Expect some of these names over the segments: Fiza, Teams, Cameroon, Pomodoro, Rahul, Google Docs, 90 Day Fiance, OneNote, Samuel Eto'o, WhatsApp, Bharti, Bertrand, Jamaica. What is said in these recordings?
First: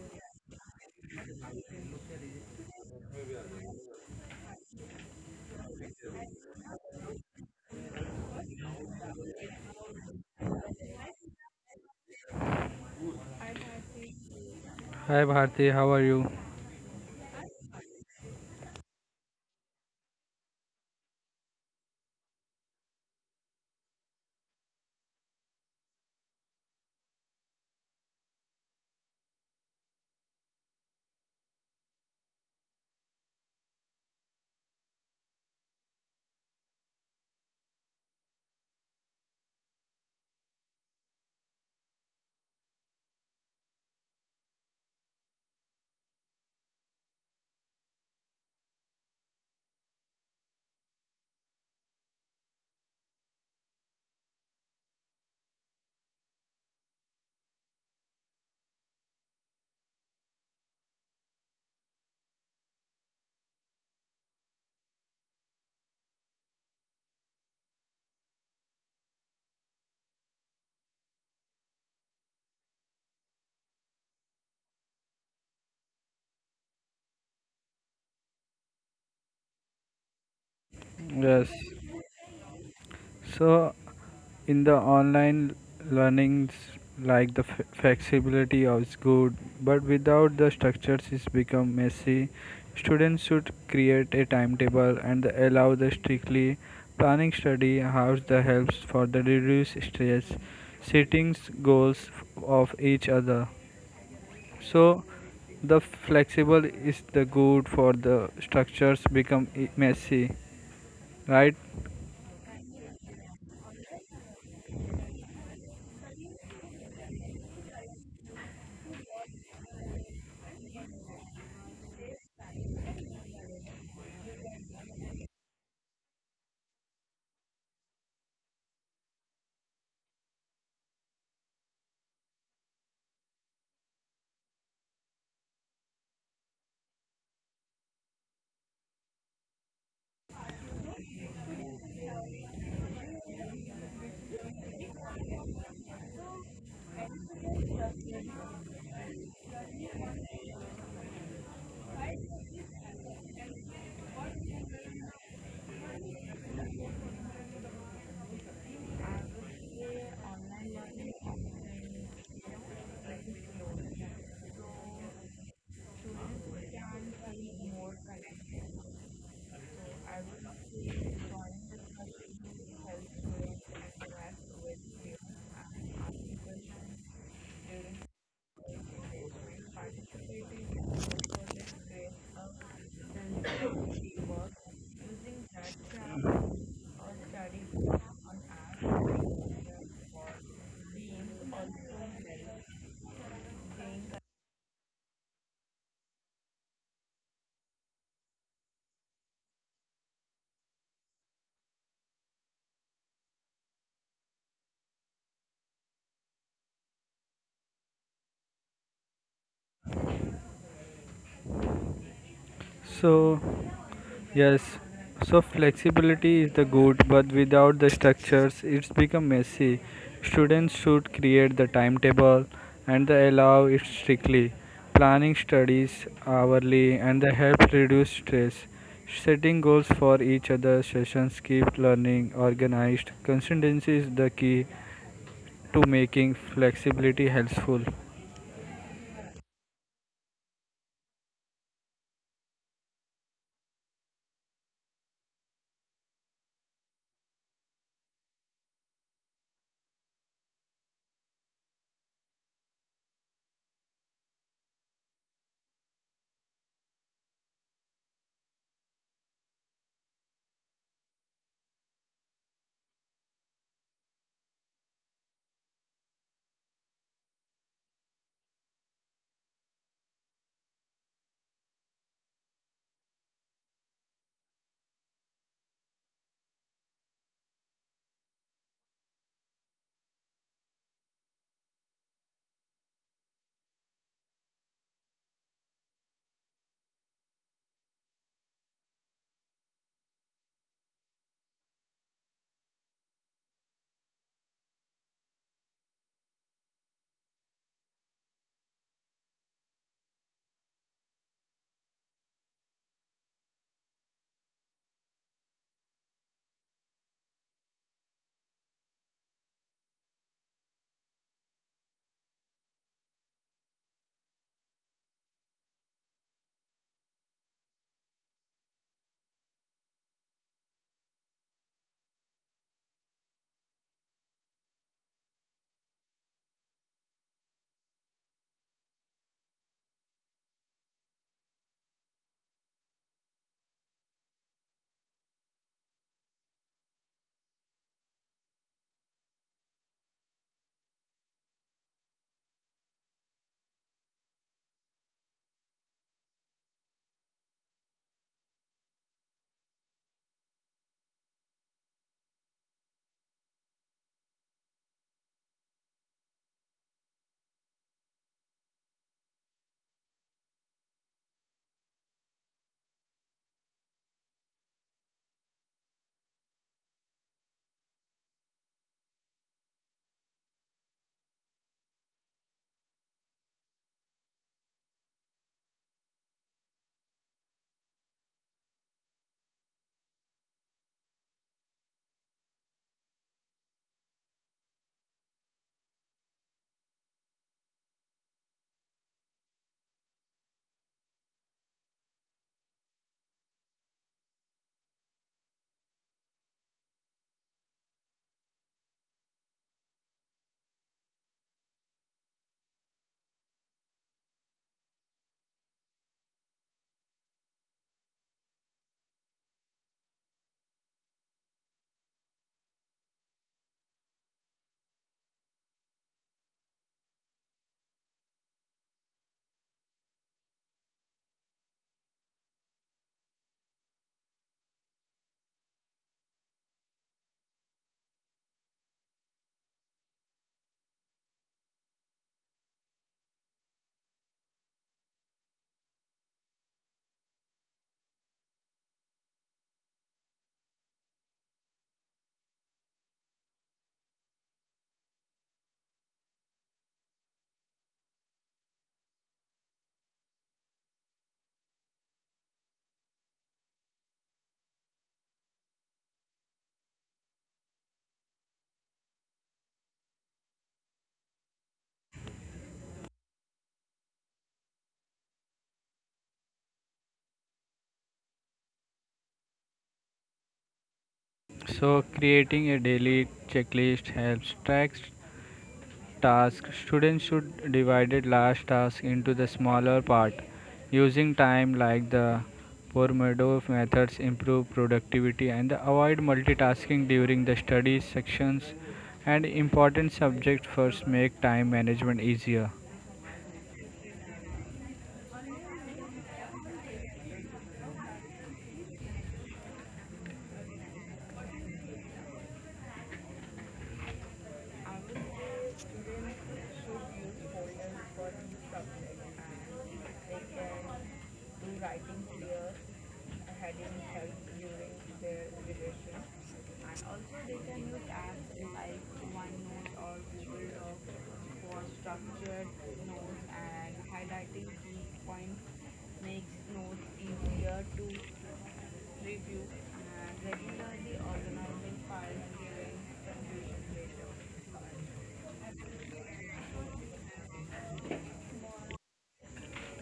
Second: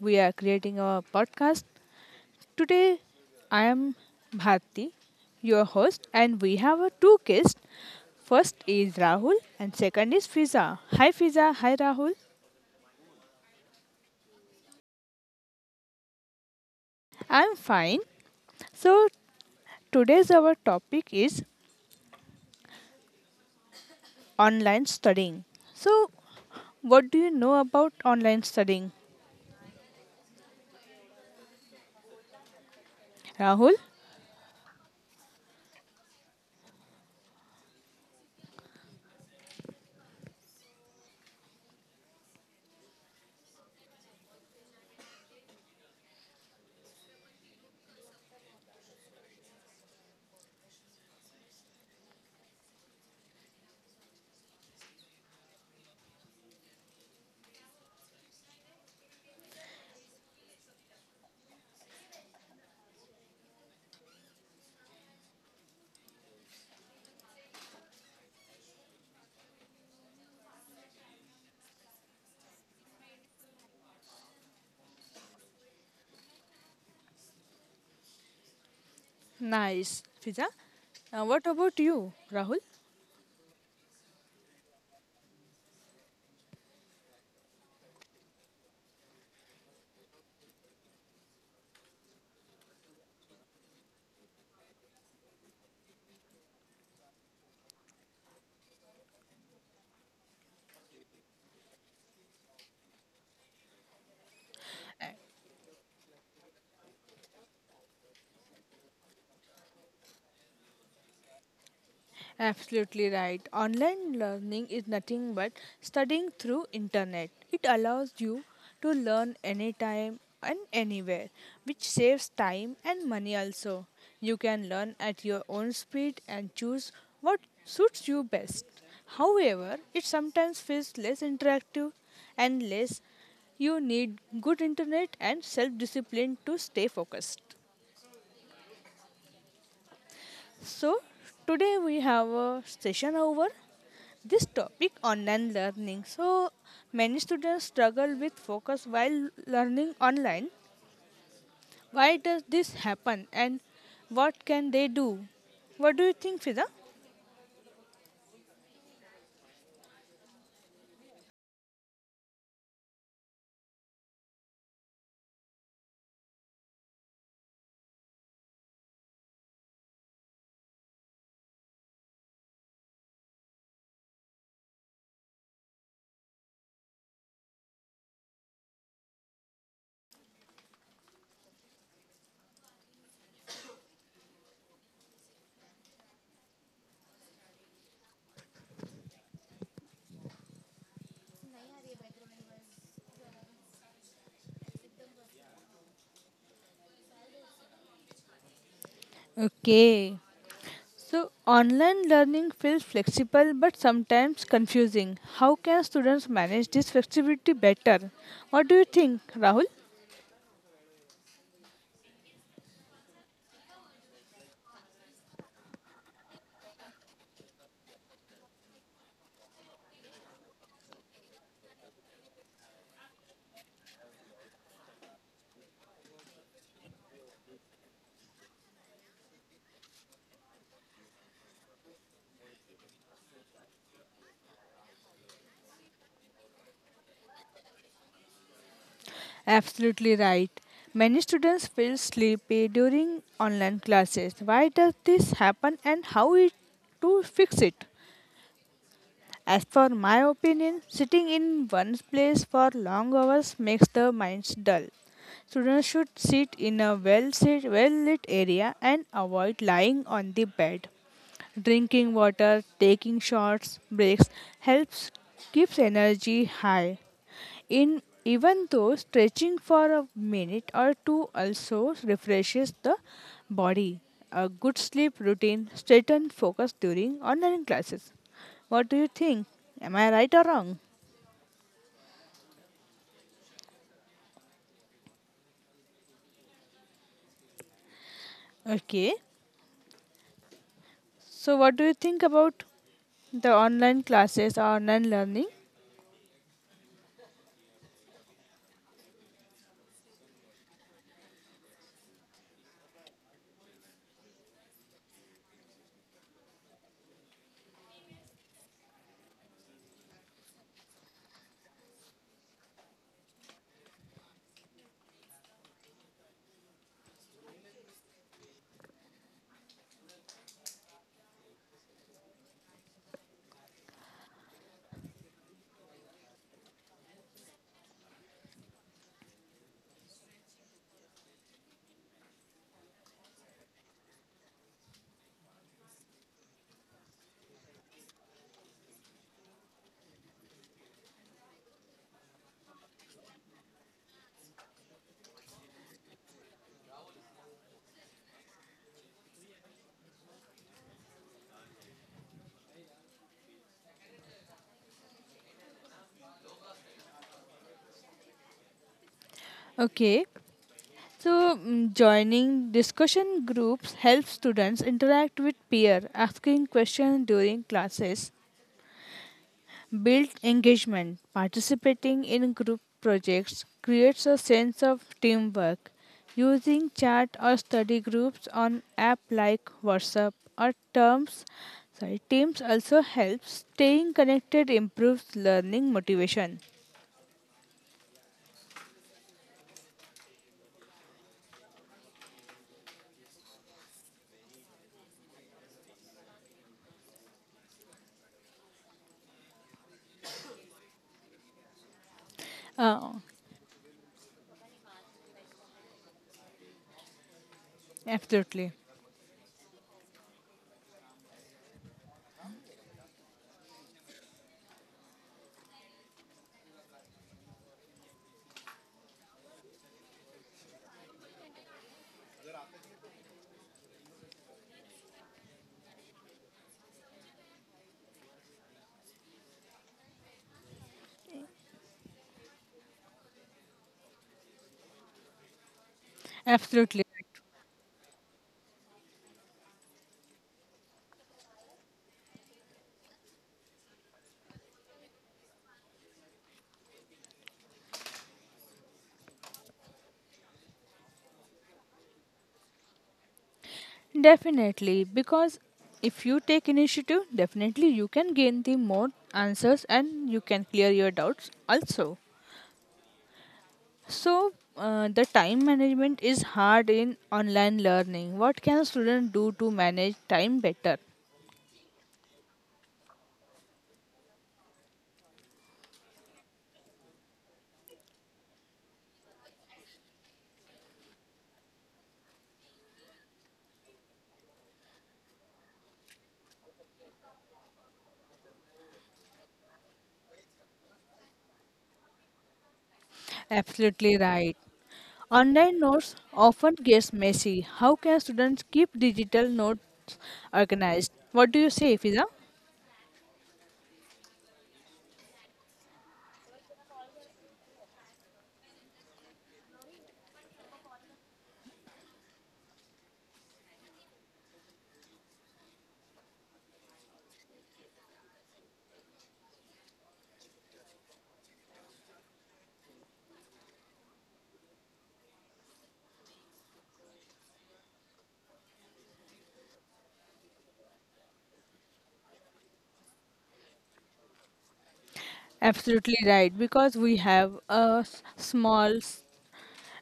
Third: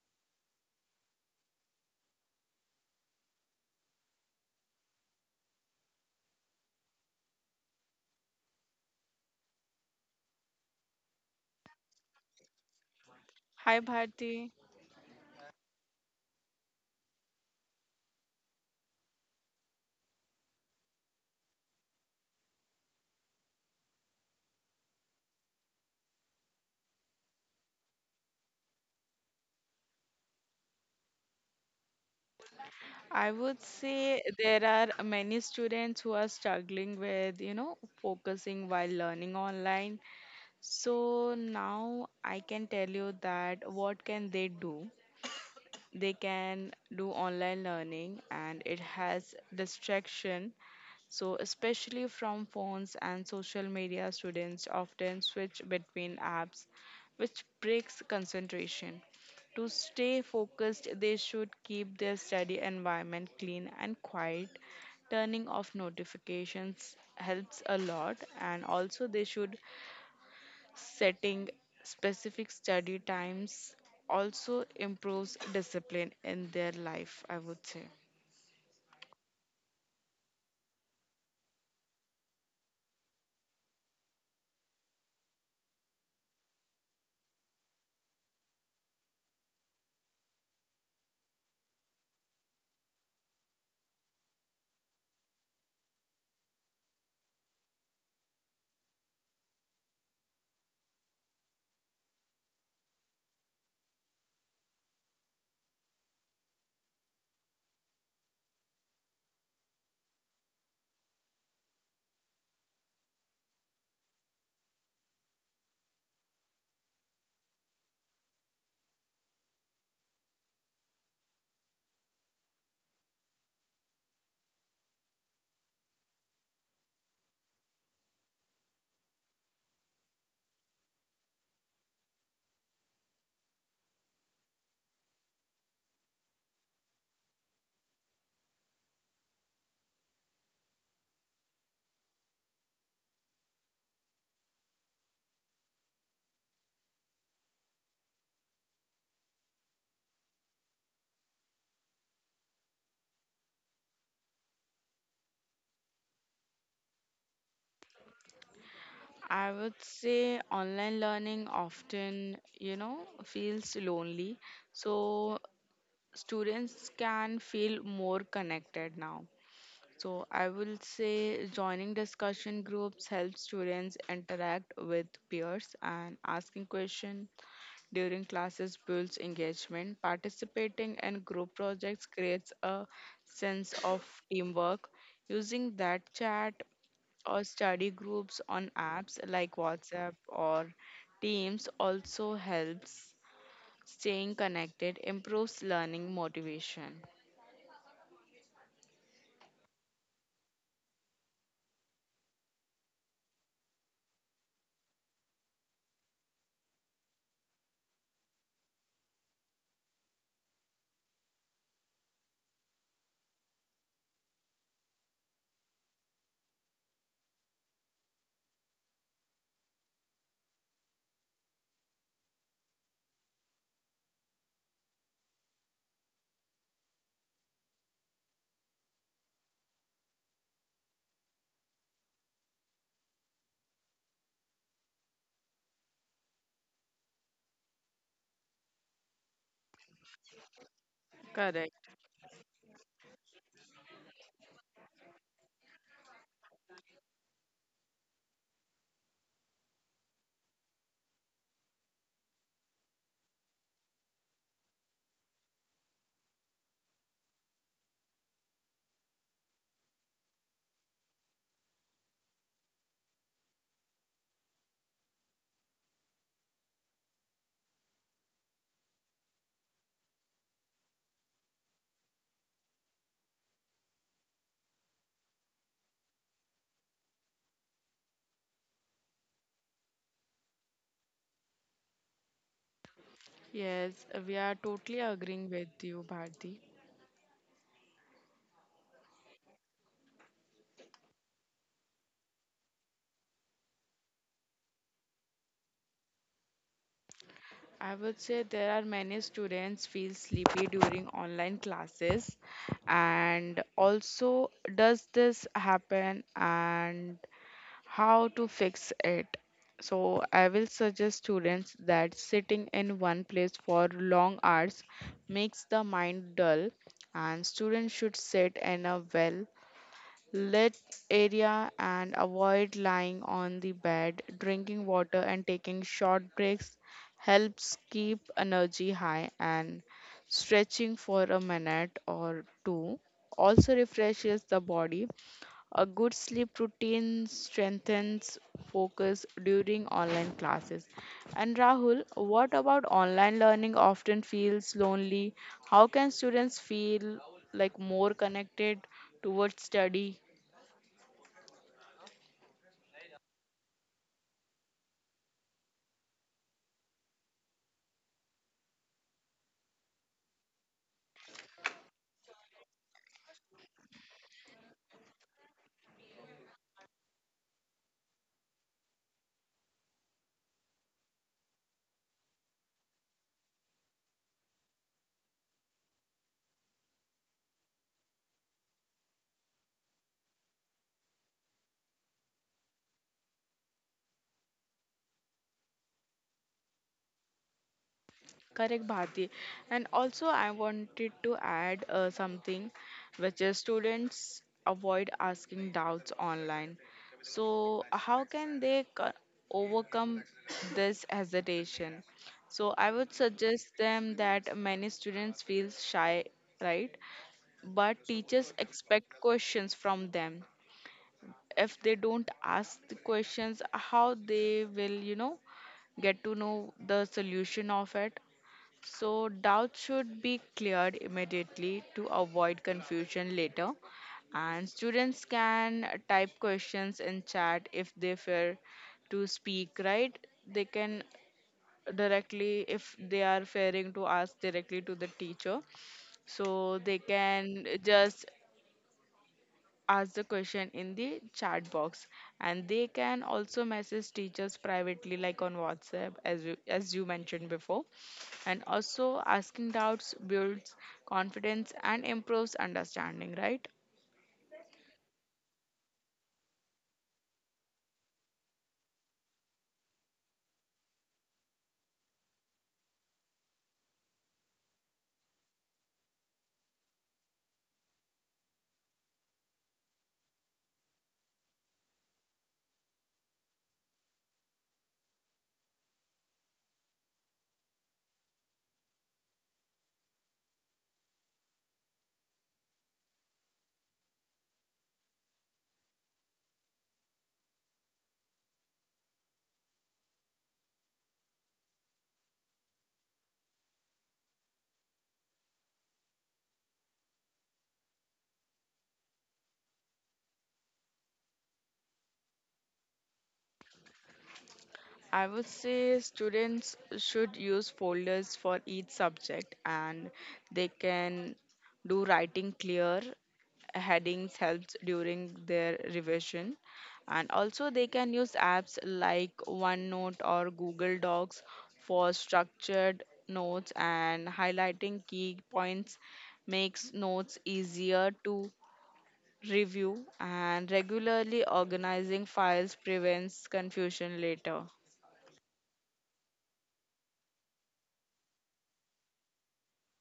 we are creating our podcast. Today, I am Bharti, your host, and we have our two guests. First is Rahul, and second is Fiza. Hi, Fiza. Hi, Rahul. Hi Bharti. Hi Bharti, how are you? I'm fine. So, today's our topic is online studying. So, what do you know about online studying, I would Rahul? say there are many students who are struggling with, you know, focusing while learning online. So now I can tell you that what can they do? They can do online learning and it has distraction. So, especially from phones and social media, students often switch between apps, which breaks concentration. To stay focused, they should keep their study environment clean and quiet. Turning off notifications helps a lot, and also they should setting specific study times also improves discipline in their life, I would say. Nice, Fiza. What Yes. about you, Rahul? So, in the online learnings, like the flexibility is good, but without the structures, it's become messy. Students should create a timetable and allow the strictly planning study hours the helps for the reduce stress, settings goals of each other. So the flexible is the good for the structures become messy, right. Absolutely right. Online learning is nothing but studying through internet. It allows you to learn anytime and anywhere, which saves time and money also. You can learn at your own speed and choose what suits you best. However, it sometimes feels less interactive and less you need good internet and self discipline to stay focused. So, today we have a session over this topic online learning. So, many students struggle with focus while learning online. Why does this happen and what can they do? What do you think, Fiza? I would say online learning often, you know, feels lonely. So students can feel more connected now. So I will say joining discussion groups helps students interact with peers, and asking questions during classes builds engagement. Participating in group projects creates a sense of teamwork. Using that chat or study groups on apps like WhatsApp or Teams also helps staying connected, improves learning motivation. Okay. So, online learning feels flexible but sometimes confusing. How can students manage this flexibility better? What do you think, Rahul? So, yes, so flexibility is the good, but without the structures, it's become messy. Students should create the timetable and they allow it strictly, planning studies hourly, and they help reduce stress. Setting goals for each other sessions keep learning organized. Consistency is the key to making flexibility helpful. Absolutely right. Many students Correct. feel sleepy during online classes. Why does this happen and how it to fix it? As for my opinion, sitting in one place for long hours makes the minds dull. Students should sit in a well lit area and avoid lying on the bed. Drinking water, taking short breaks helps keeps energy high. In even though stretching for a minute or two also refreshes the body. A good sleep routine strengthens focus during online classes. What do you think? Am I right or wrong? Yes, we are totally agreeing with you, Bharti. Okay. So what do you think about the online classes or online learning? I would say there are many students feel sleepy during online classes, and also does this happen and how to fix it. So I will suggest students that sitting in one place for long hours makes the mind dull, and students should sit in a well lit area and avoid lying on the bed. Drinking water and taking short breaks helps keep energy high, and stretching for a minute or two also refreshes the body. A good sleep routine strengthens focus during online classes. And Rahul, what about online learning often feels lonely? How can students feel like more connected towards study? Okay. So joining discussion groups helps students interact with peer asking questions during classes Build engagement. Participating in group projects creates a sense of teamwork. Using chat or study groups on app like WhatsApp or Terms, sorry, Teams also helps. Staying connected improves learning motivation. Correct, Bharti. And also, I wanted to add something, which is students avoid asking doubts online. So, how can they overcome this hesitation? So, I would Uh, suggest them that many students feel shy, right? But teachers absolutely, expect questions from them. If they don't ask the questions, how they will, you know, get to know the solution of it? So, doubts should be cleared immediately to avoid confusion later. And students can type questions in chat if they fear to speak, right? They can directly, if they are fearing to ask directly to the teacher. So, Absolutely they right. can just ask the question in the chat box, and they can also message teachers privately like on WhatsApp as you mentioned before. And also asking doubts builds confidence and improves understanding, right? Definitely, because if you take initiative, definitely you can gain the more answers and you can clear your doubts also. So, the time management is hard in online learning. What can students do to manage time better? So, creating a daily checklist helps track task, students should divide the large task into the smaller part. Using time like the Pomodoro methods improve productivity and avoid multitasking during the study sections and important subjects first make time management easier. Absolutely right. Online notes often gets messy. How can students keep digital notes organized? What do you say, Fiza? I would say students should use folders for each subject, and they can do writing clear headings helps during their revision. And also they can use apps like OneNote or Google Docs for structured notes, and highlighting key points makes notes easier to review, and regularly organizing files prevents confusion later. Absolutely right. Because we have a small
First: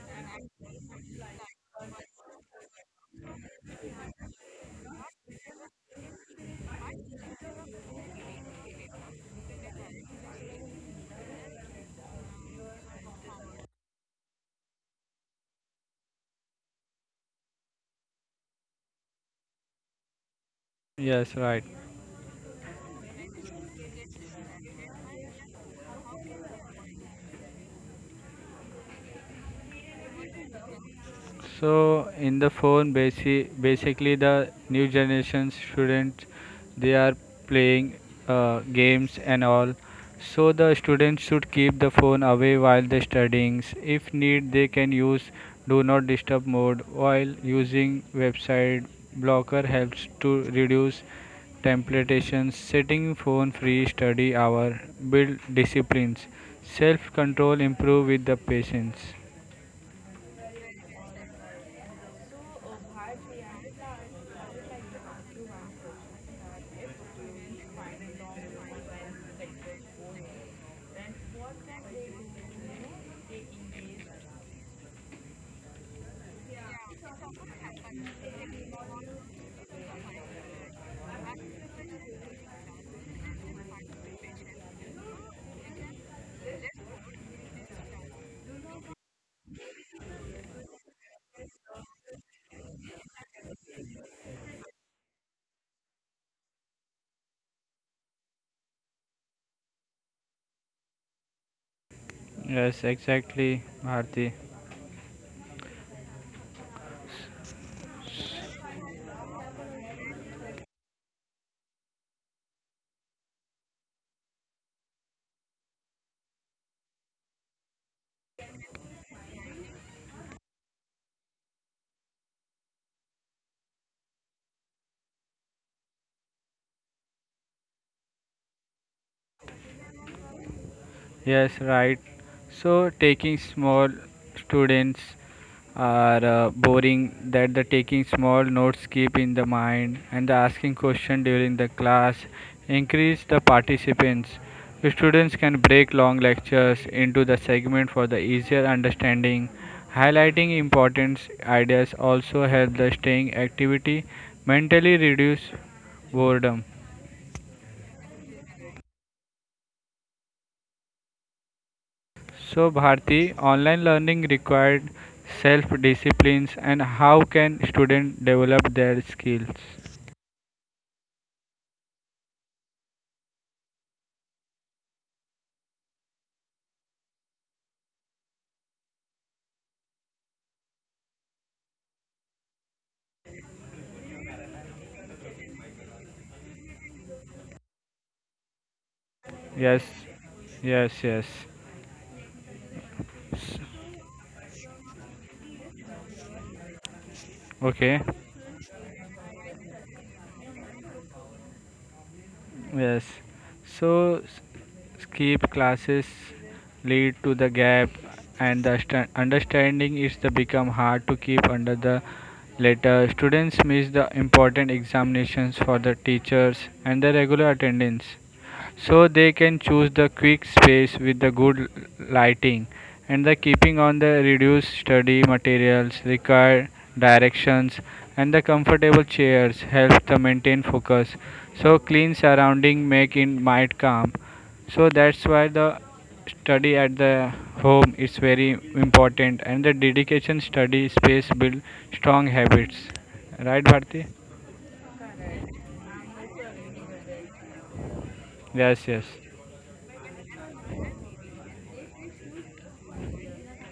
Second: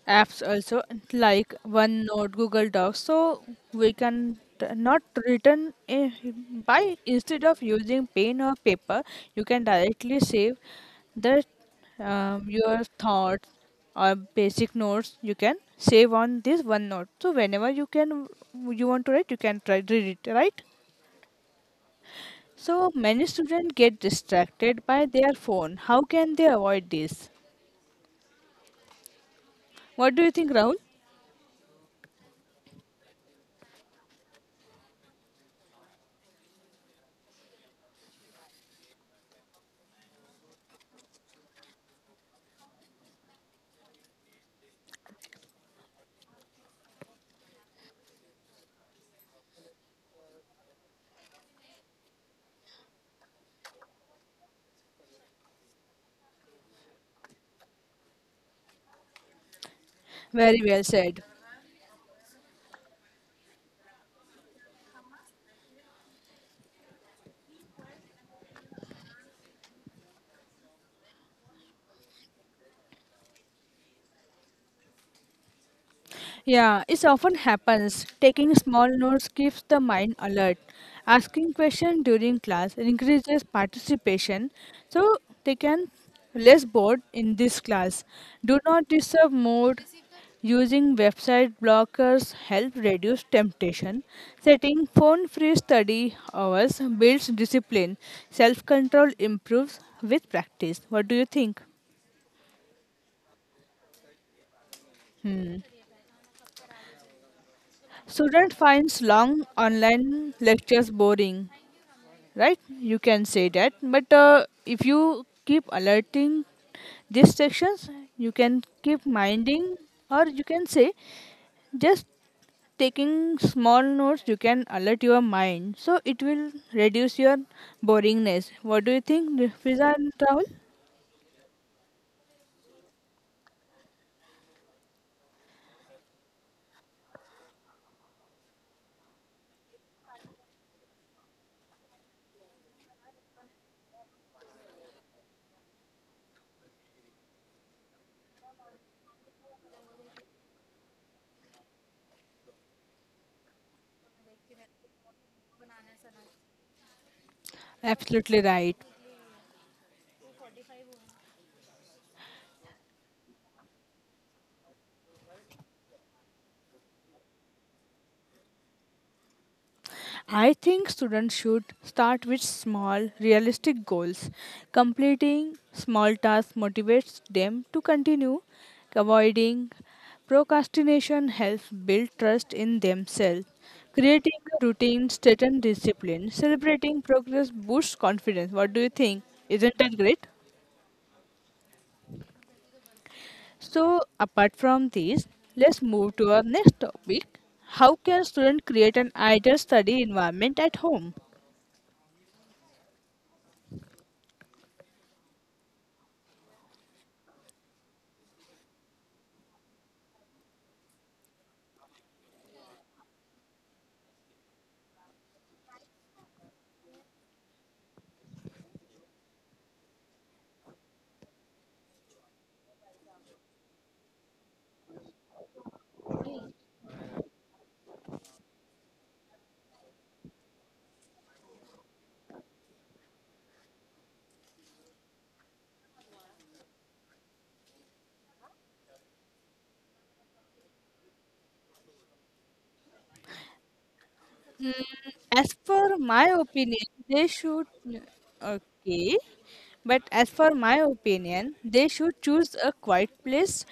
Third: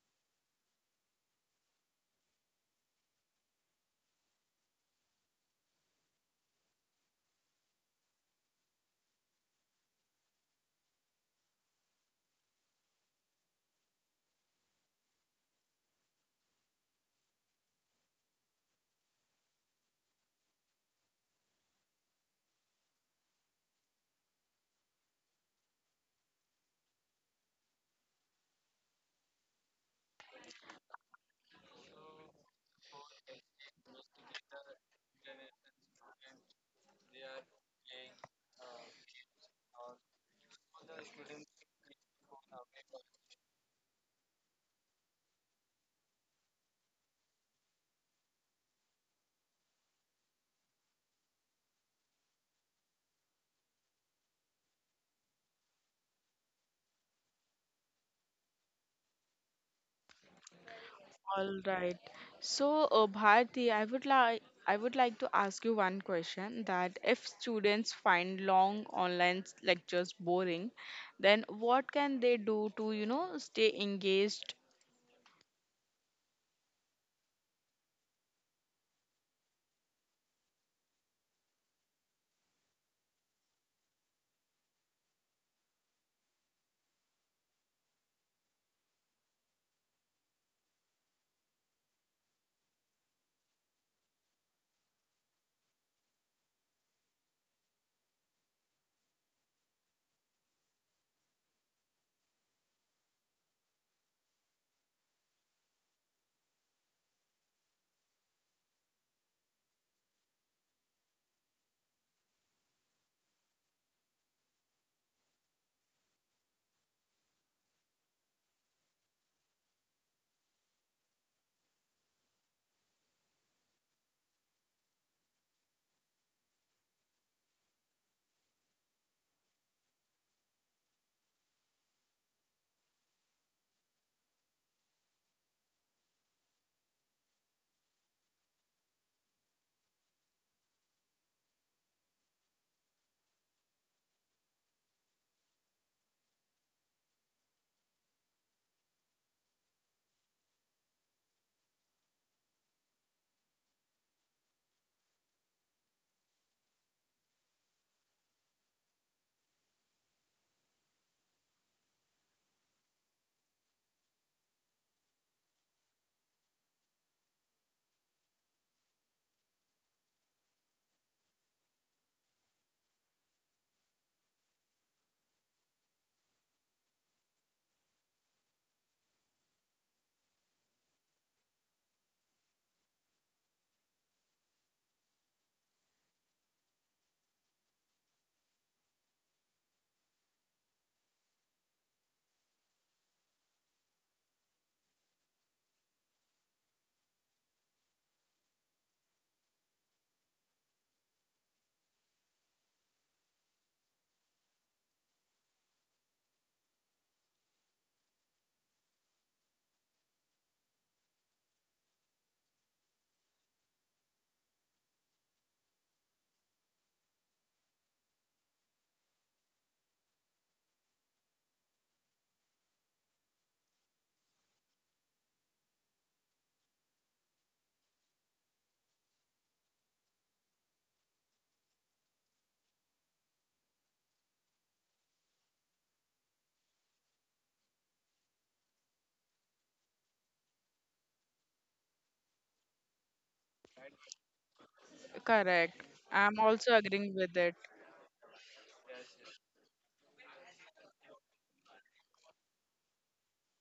apps also like OneNote, Google Docs, so we can not written by instead of using pen or paper, you can directly save the your thoughts or basic notes. You can save on this OneNote. So whenever you can you want to write, you can try read it right. Yes, right. So many students get distracted by their phone. How can they avoid this? What do you think, Rahul? So in the phone, basically the new generation students they are playing games and all. So the students should keep the phone away while they studying. If need, they can use do not disturb mode while using website blocker helps to reduce temptations. Setting phone free study hour build disciplines. Self control improve with the patience. Very well said. All right. So, Bharti, I would like to ask you one question that if students find long online lectures boring, then what can they do to, you know, stay engaged? Yeah, it often happens. Taking small notes keeps the mind alert. Asking questions during class increases participation, so they can less bored in this class. Do not disturb mode. Using website blockers help reduce temptation. Setting phone-free study hours builds discipline. Self-control improves with practice. What do you think? Yes, exactly, Bharti. Hmm. Student finds long online lectures boring. Right, you can say that, but if you keep alerting these sections you can keep minding, or you can say just taking small notes you can alert your mind, so it will reduce your boringness. What do you think, Fiza and travel? Yes, right. So taking small students are boring that the taking small notes keep in the mind and the asking question during the class increase the participants, students can break long lectures into the segment for the easier understanding, highlighting important ideas also help the staying activity mentally reduce boredom. Absolutely right. So, Bharti, online learning required self disciplines and how can students develop their skills? I think students should start with small, realistic goals. Completing small tasks motivates them to continue. Avoiding procrastination helps build trust in themselves. Creating a routine, certain discipline, celebrating progress boosts confidence. What do you think? Isn't Yes, that great? yes, yes. So, apart from these, let's move to our next topic. How Okay, can students create an ideal study environment at home? yes. So, s- skip classes lead to the gap and the understanding is the become hard to keep under the later students miss the important examinations for the teachers and the regular attendance, so they can choose the quick space with the good lighting and the keeping on the reduced study materials required directions and the comfortable chairs help the maintain focus, so clean surrounding make in mind calm. So that's why the study at the home is very important and the dedication study space build strong habits, right Bharti? Mm, as for Correct. my I'm opinion, also they agreeing with should. it. Yes, yes, Okay. But as for my opinion, they should choose a quiet place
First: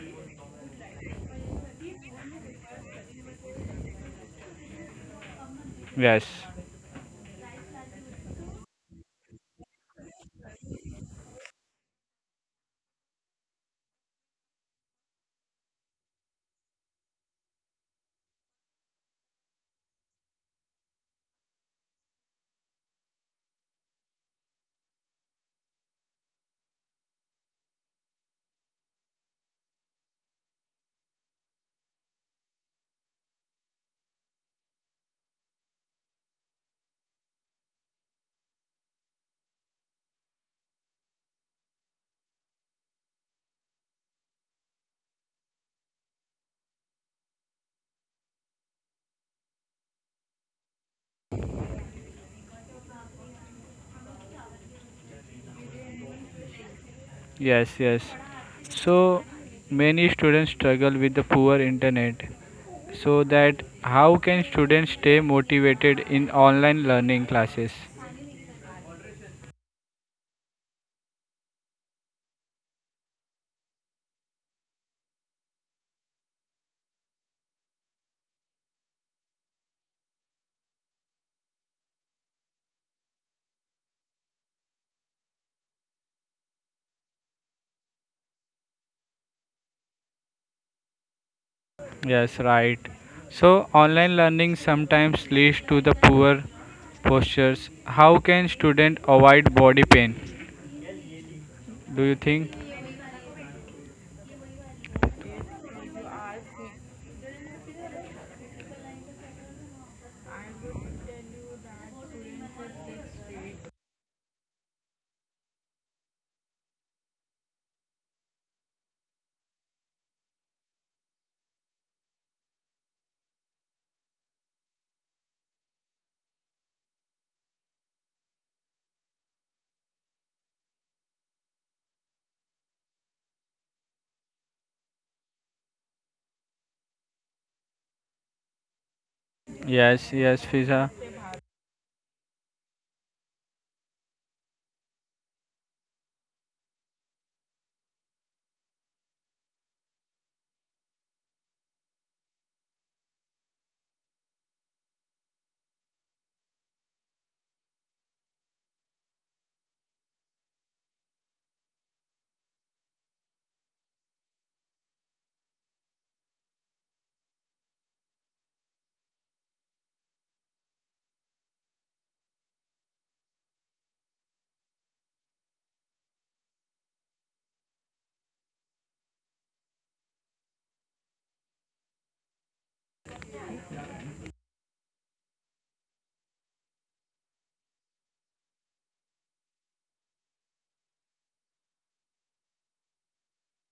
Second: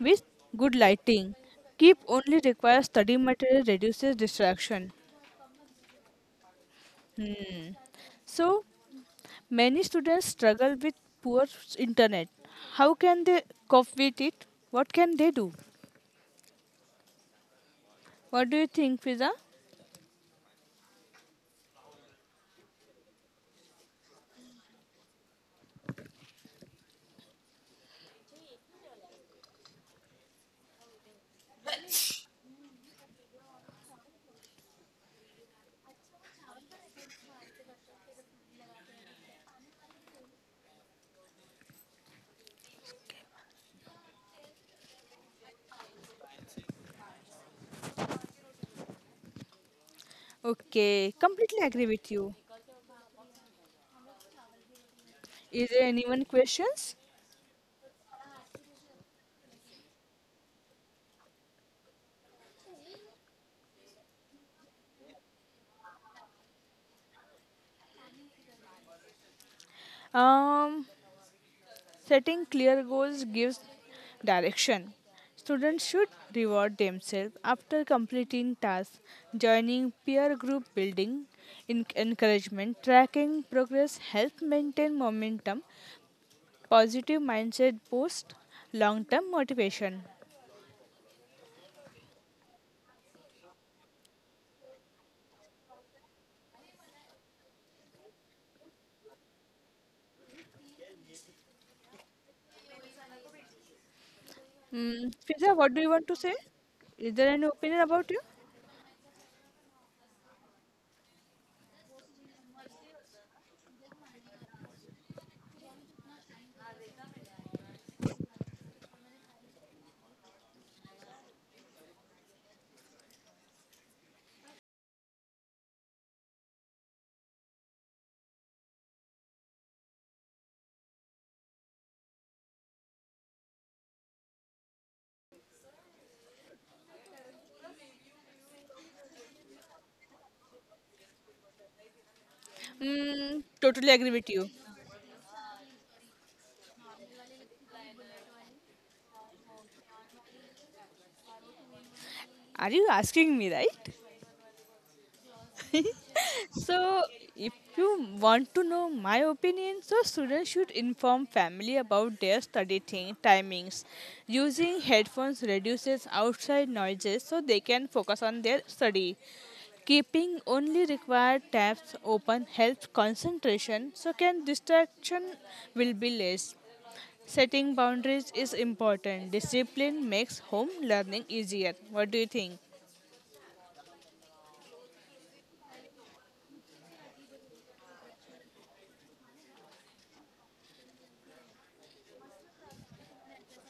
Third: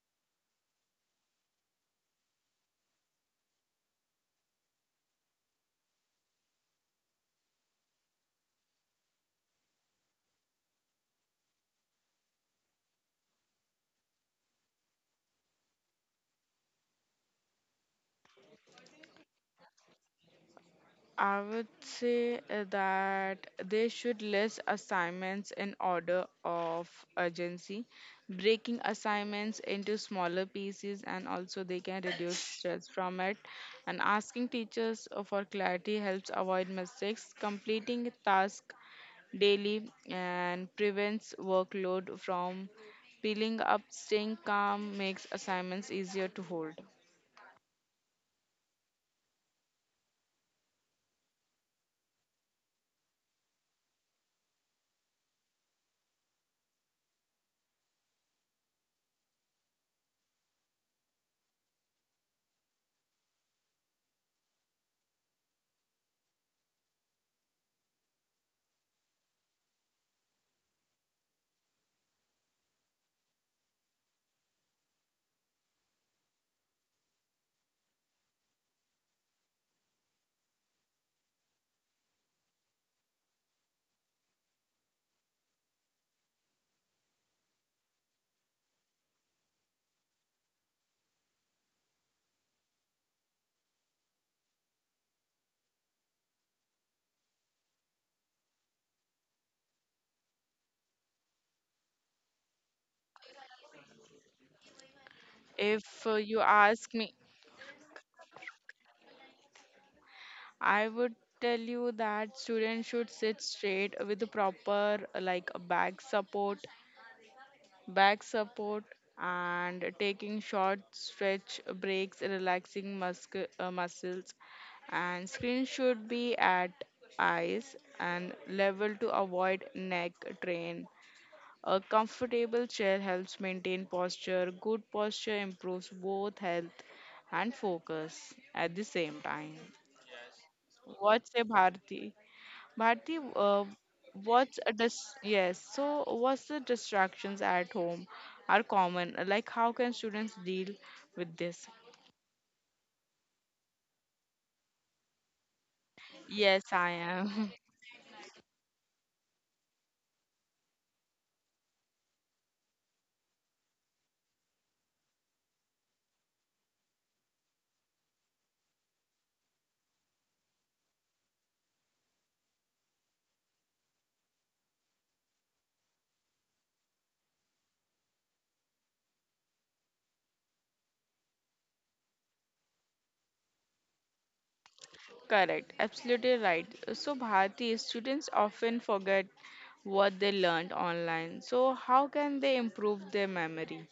with good lighting. Keep only requires study material reduces distraction. yes. Hmm. So many students struggle with poor internet. How can they cope with it? What can they do? What do you think, Fiza? I would say that they should list assignments in order of urgency, breaking assignments into smaller pieces, and also they can reduce stress from it. And asking teachers for clarity helps avoid mistakes. Completing tasks daily and prevents workload from piling up. Staying calm makes assignments easier to hold. Okay, completely agree with you. Is there anyone questions? Yes, yes. So many students struggle with the poor internet. So that how can students stay motivated in online learning classes? Um, Setting clear goals gives direction. Students should reward themselves after completing tasks, joining peer group building, encouragement, tracking progress help maintain momentum, positive mindset boost, long term motivation. Yes, right. So online learning sometimes leads to the poor postures. How can student avoid body pain? Do you think? Fiza, what do you If want to say? you ask me, Is there any opinion about you? I would tell you that students should sit straight with the proper like a back support, and taking short stretch breaks, relaxing muscles, and screen should be at eyes and level to avoid neck strain. A comfortable chair helps maintain posture. Good posture improves both health and focus at the same time. Yes, yes, Fiza. What say, Bharti? Bharti, uh, Totally agree with what's you. a dis- yes? So, what's the distractions at home are common? Like, how can students deal with this? Are you asking me, right? Yes, I So, am. if you want to know my opinion, so students should inform family about their study timings. Using headphones reduces outside noises so they can focus on their study. Keeping only required tabs open helps concentration so can distraction will be less. Setting boundaries is important. Discipline makes home learning easier. What do you think? Correct. Absolutely right. So, Bharti, students often forget what they learned online. So, how can they improve their memory?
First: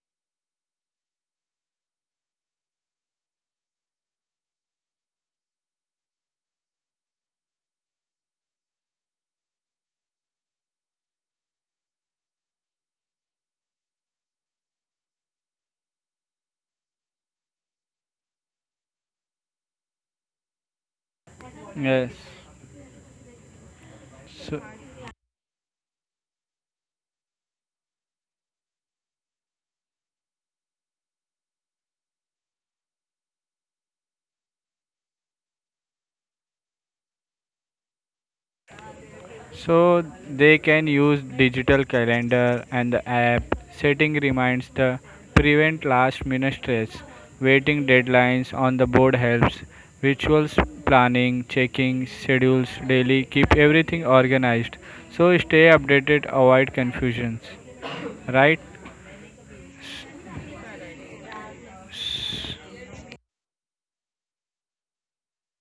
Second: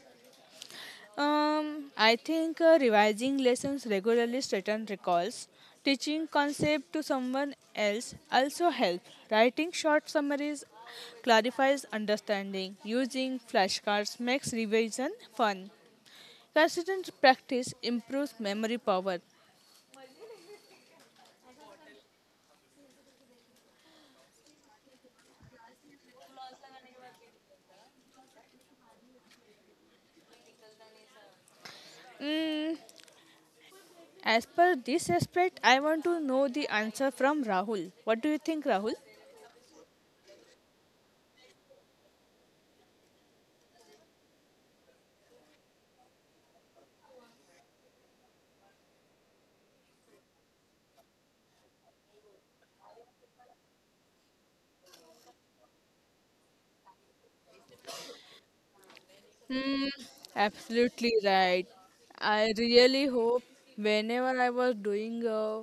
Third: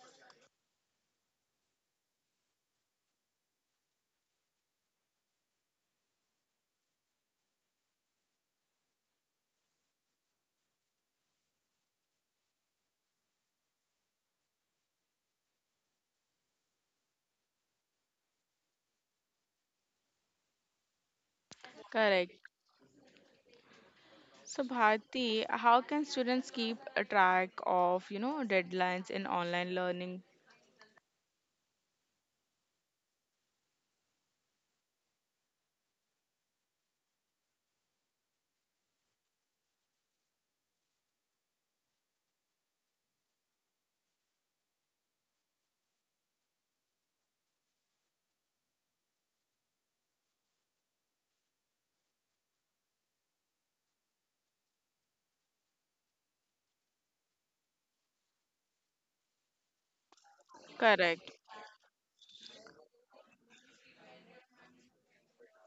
I think revising lessons regularly strengthens recalls. Teaching concept to someone else also helps. Writing short summaries clarifies understanding. Using flashcards makes revision fun. Consistent practice improves memory power. Yes. Correct. So, So Bharti, how can students keep a track of, you know, deadlines in online learning? Mm, as per this aspect, I want to know the answer from Rahul. What do you think, Rahul? so they can use digital calendar and the app setting reminds the prevent last minute stress. Waiting deadlines on the board helps. Rituals planning, checking schedules daily keep everything organized. So stay updated, avoid confusions. Right? Absolutely Correct. right. I really hope whenever I was doing a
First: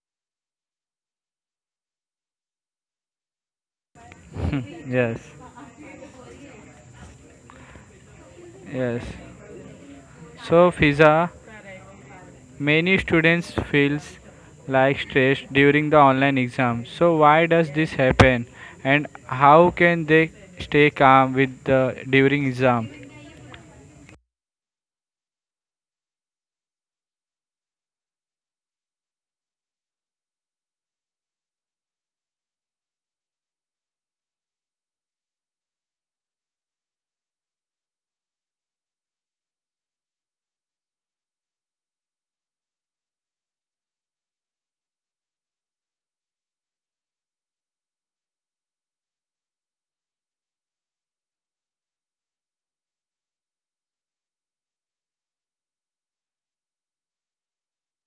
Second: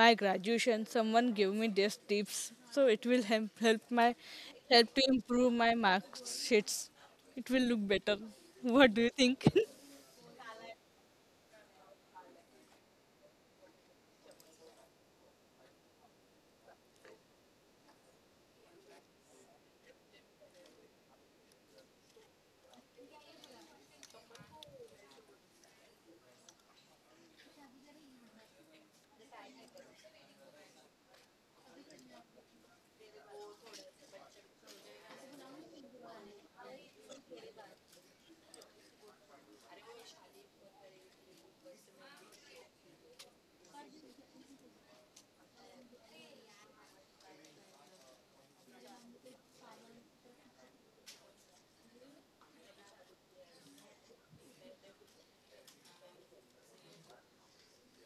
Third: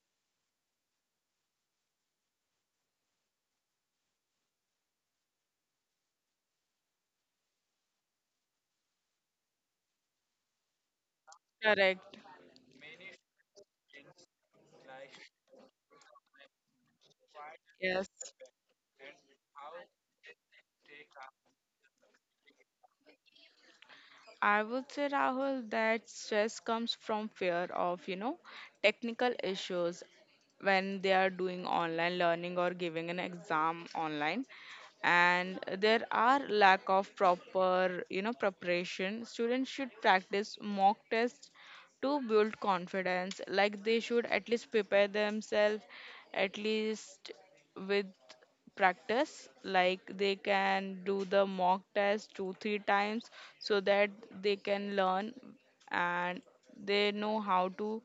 my graduation someone gave me these tips so it will help my help to Yes. improve my marks sheets it will look better. What do Yes. you think? So Fiza, Correct. many students feels like stress during the online exam. So why does this Yes. happen and how can they stay calm with the during exam? I would say, Rahul, that stress comes from fear of, you know, technical issues when they are doing online learning or giving an exam online. And there are lack of proper, you know, preparation. Students should practice mock tests to build confidence. Like they should at least prepare themselves at least with practice, like they can do the mock test 2 3 times so that they can learn, and they know how to,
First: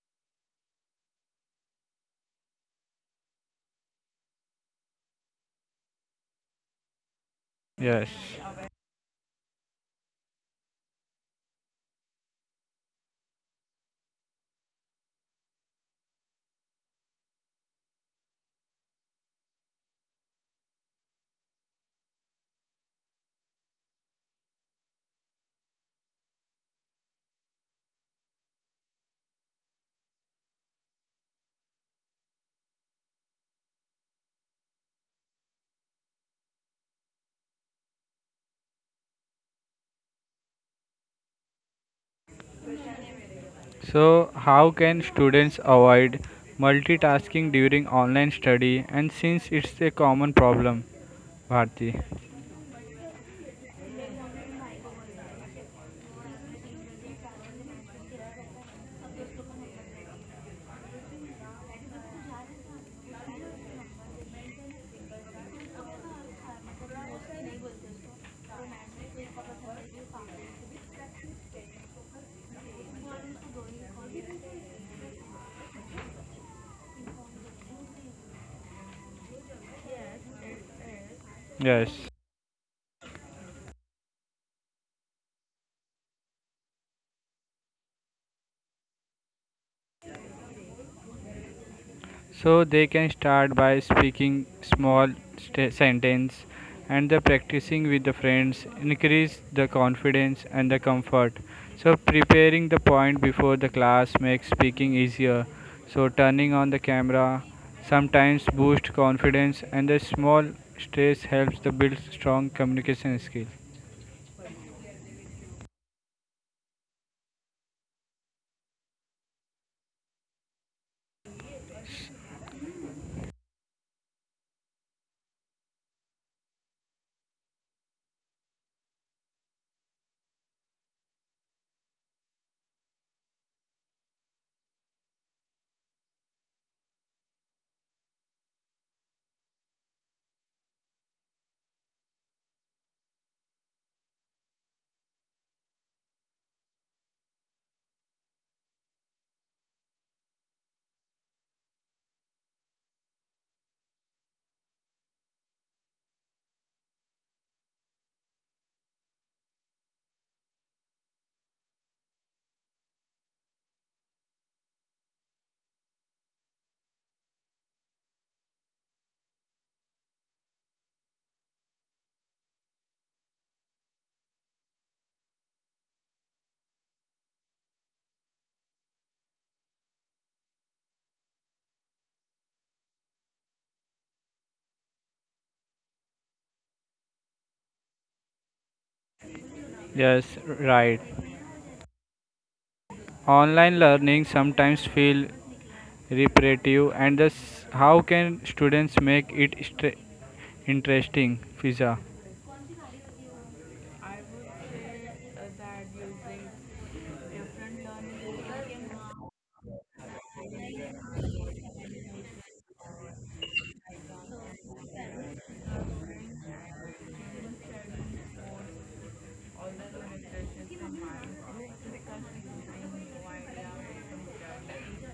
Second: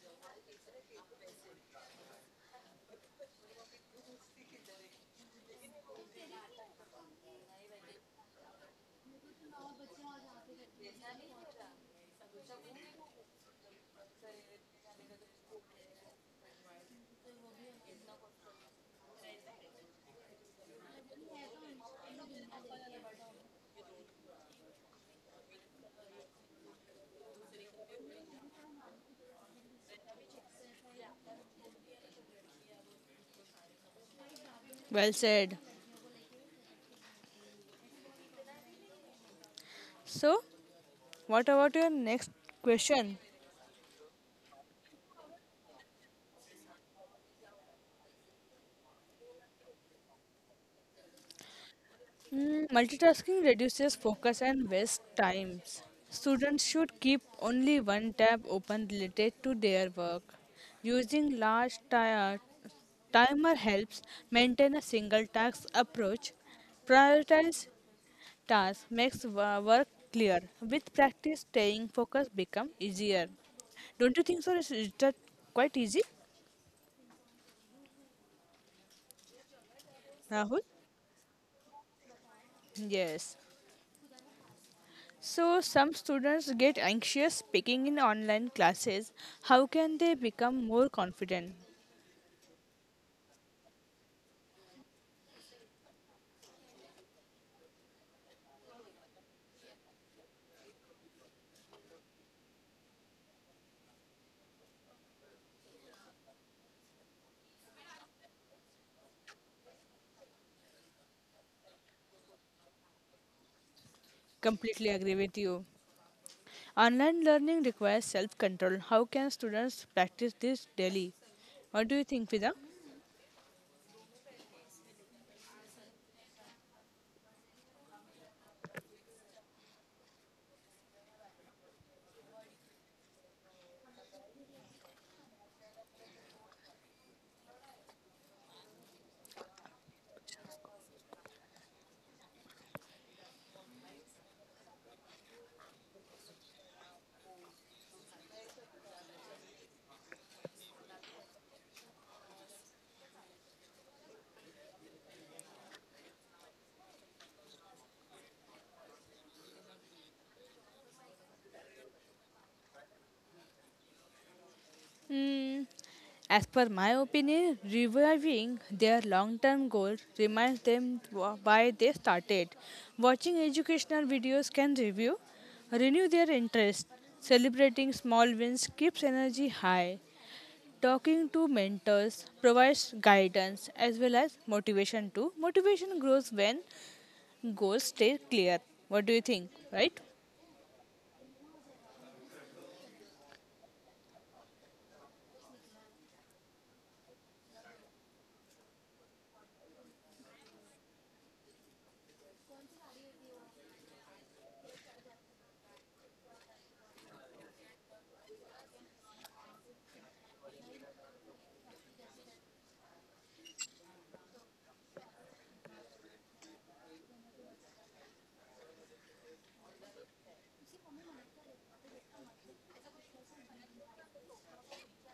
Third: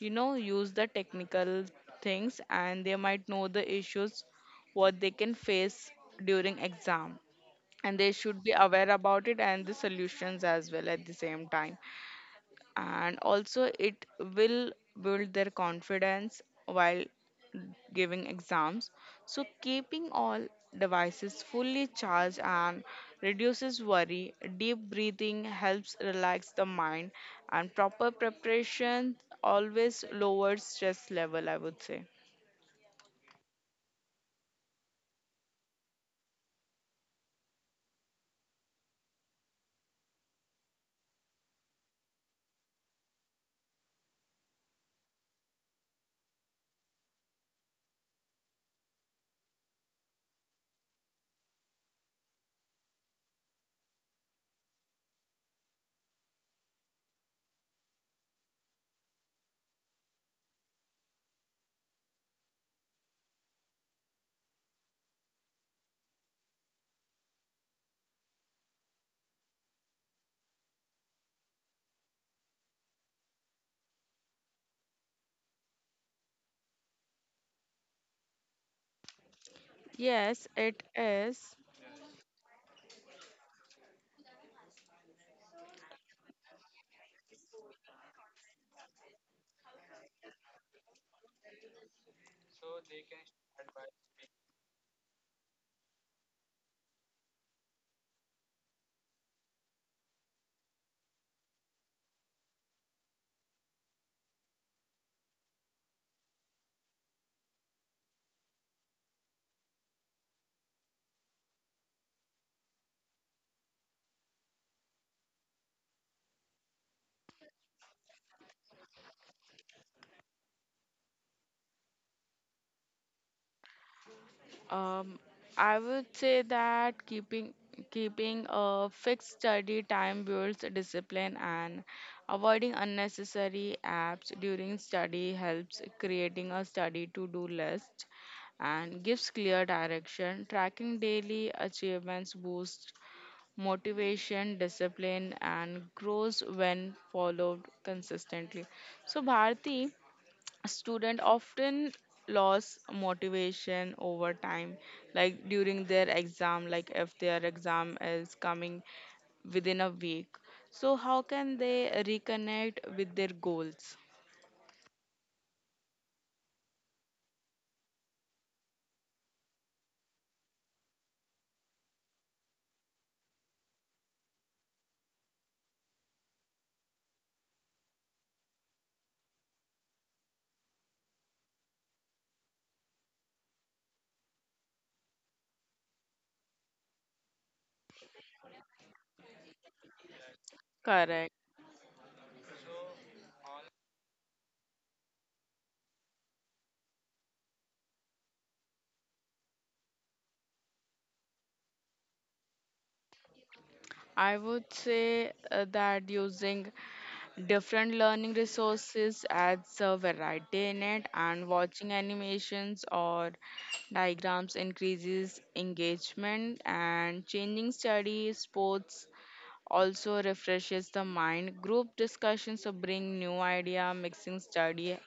you know, use the technical things, and they might know the issues what they can face during exam, and Yes. they should be aware about it and the solutions as well at the same time. And also it will build their confidence while giving exams. So, keeping all devices fully charged and reduces worry. Deep breathing helps relax the mind, and proper preparation always lowers stress level, I would say. Well said. So what about your next question? So how can students avoid multitasking during online study and since it's a common problem, Bharti? Hmm, multitasking reduces focus and waste times. Students should keep only one tab open related to their work, using large timer helps maintain a single task approach, prioritize task makes work clear. With practice, staying focused become easier. Don't you think so? Is that quite easy, Yes, Rahul? it is. Yes. Yes. So some students get anxious speaking in online classes. How can they become more confident? So they can start by speaking small sentence and the practicing with the friends increase the confidence and the comfort. So preparing the point before the class makes speaking easier. So turning on the camera sometimes boost confidence and the small stress helps to build strong communication skills. Completely agree with you. Online learning requires self-control. How can students practice this daily? What do you think, Vida? Um, I would say that keeping a fixed study time builds discipline, and avoiding unnecessary apps during study helps creating a study to-do list and gives clear direction. Tracking daily achievements boosts motivation, discipline, and grows when followed consistently. So, Bharti, student often lose motivation over time, like during their exam, like if their exam is coming within a week, so how can they reconnect with their goals? Mm, As per my opinion, reviving their long term goals reminds them why they started. Watching educational videos can review, renew their interest. Celebrating small wins keeps energy high. Talking to mentors provides guidance as well as motivation too. Motivation grows when goals stay clear. What do you think, right? Yes, right. Correct. Online learning sometimes feel repetitive and thus how can students make it interesting, Fiza? I would say that using different learning resources adds a variety in it, and watching animations or diagrams increases engagement, and changing study sports also refreshes the mind. Group discussions bring new idea, mixing study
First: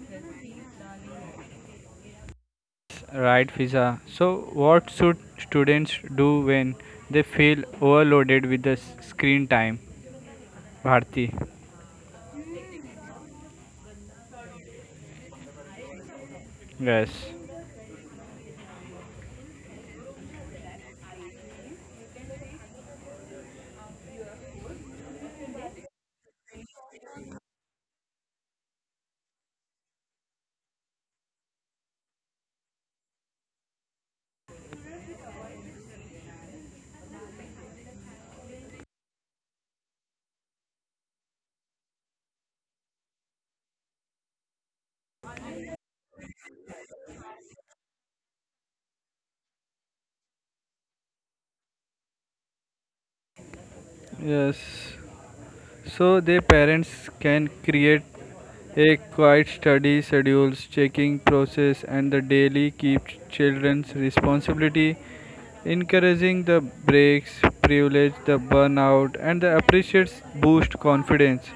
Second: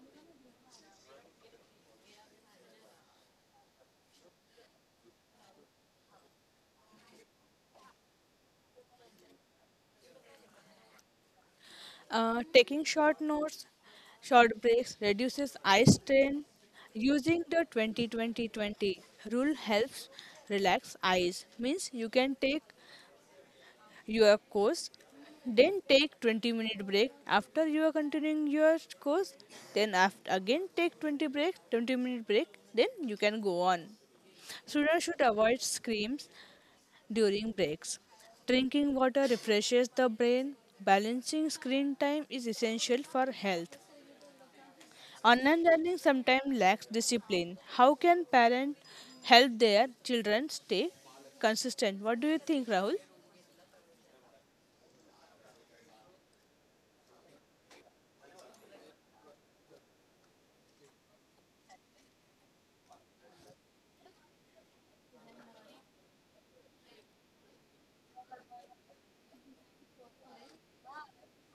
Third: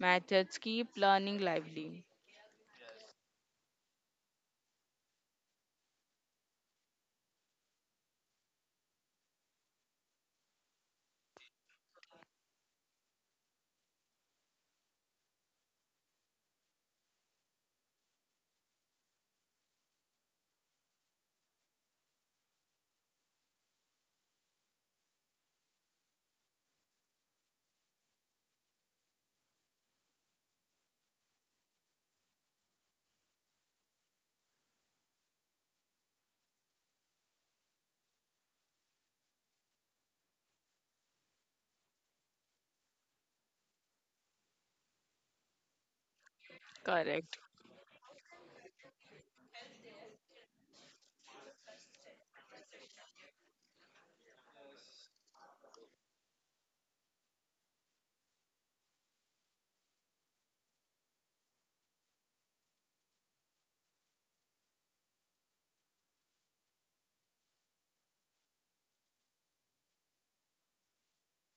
methods, keep learning lively. Right Fiza. So what should students do when they feel overloaded with the screen time? Bharti. Taking short notes, short breaks reduces eye strain. Yes. Using the 20 20 20 rule helps relax eyes. Means you can take your course, then take 20-minute break after you are continuing your course. Then after again take 20 break, 20-minute break. Then you can go on. Students should avoid screens during breaks. Drinking water refreshes the brain. Balancing screen time is essential for health. Online learning sometimes lacks Correct, discipline. How can parents help their children stay consistent? What do you think, Rahul? Yes, so the parents can create a quiet study schedules, checking process and the daily keep children's responsibility, encouraging the breaks, privilege the burnout and the appreciates boost confidence.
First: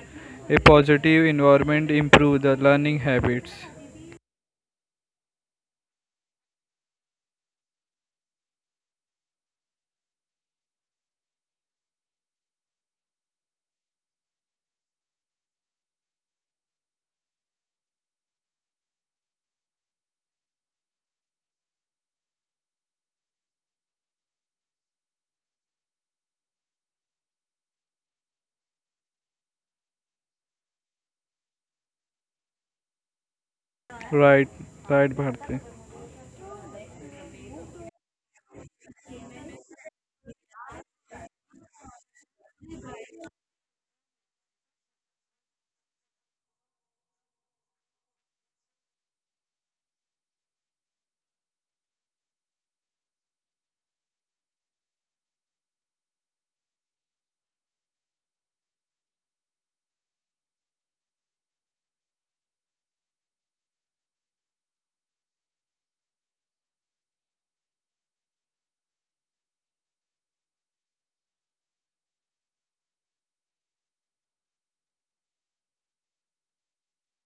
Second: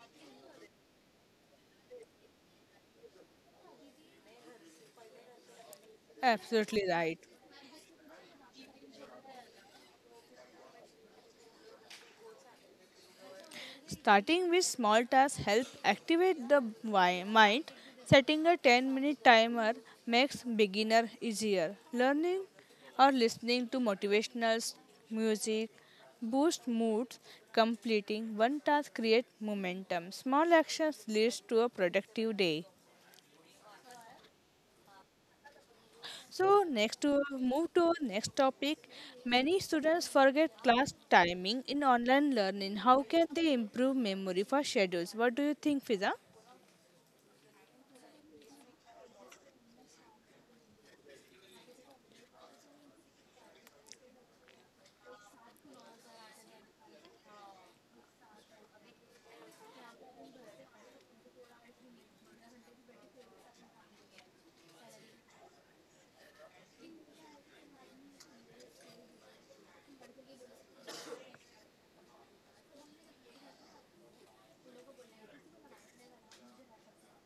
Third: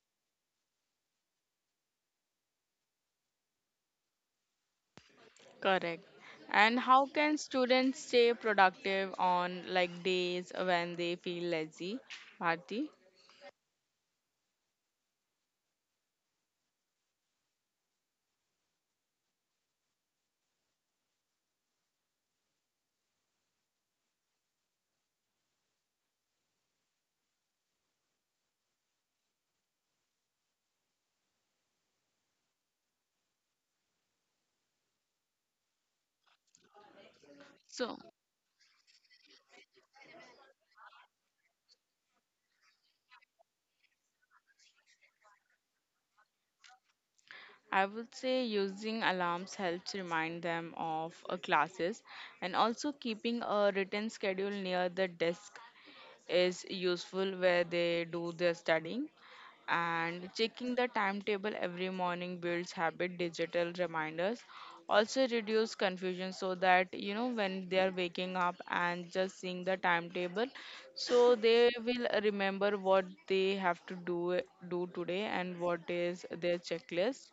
A positive environment improve the learning habits. correct. And Absolutely how right. can students stay productive on like days when they feel lazy, Bharti? Starting with small tasks help activate the mind. Setting a 10-minute timer makes beginner easier. Learning or listening to motivational music boost moods. Completing one task create momentum. Small actions leads to a productive day. Right, right, Bharti. So next to move to our So, next topic. Many students forget class timing in online learning. How can they improve memory for schedules? What do you think, Fiza? I would say using alarms helps remind them of classes, and also keeping a written schedule near the desk is useful where they do their studying, and checking the timetable every morning builds habit. Digital reminders also reduce confusion, so that, you know, when they are waking up and just seeing the timetable, so they will remember what they have to do today and what is their checklist.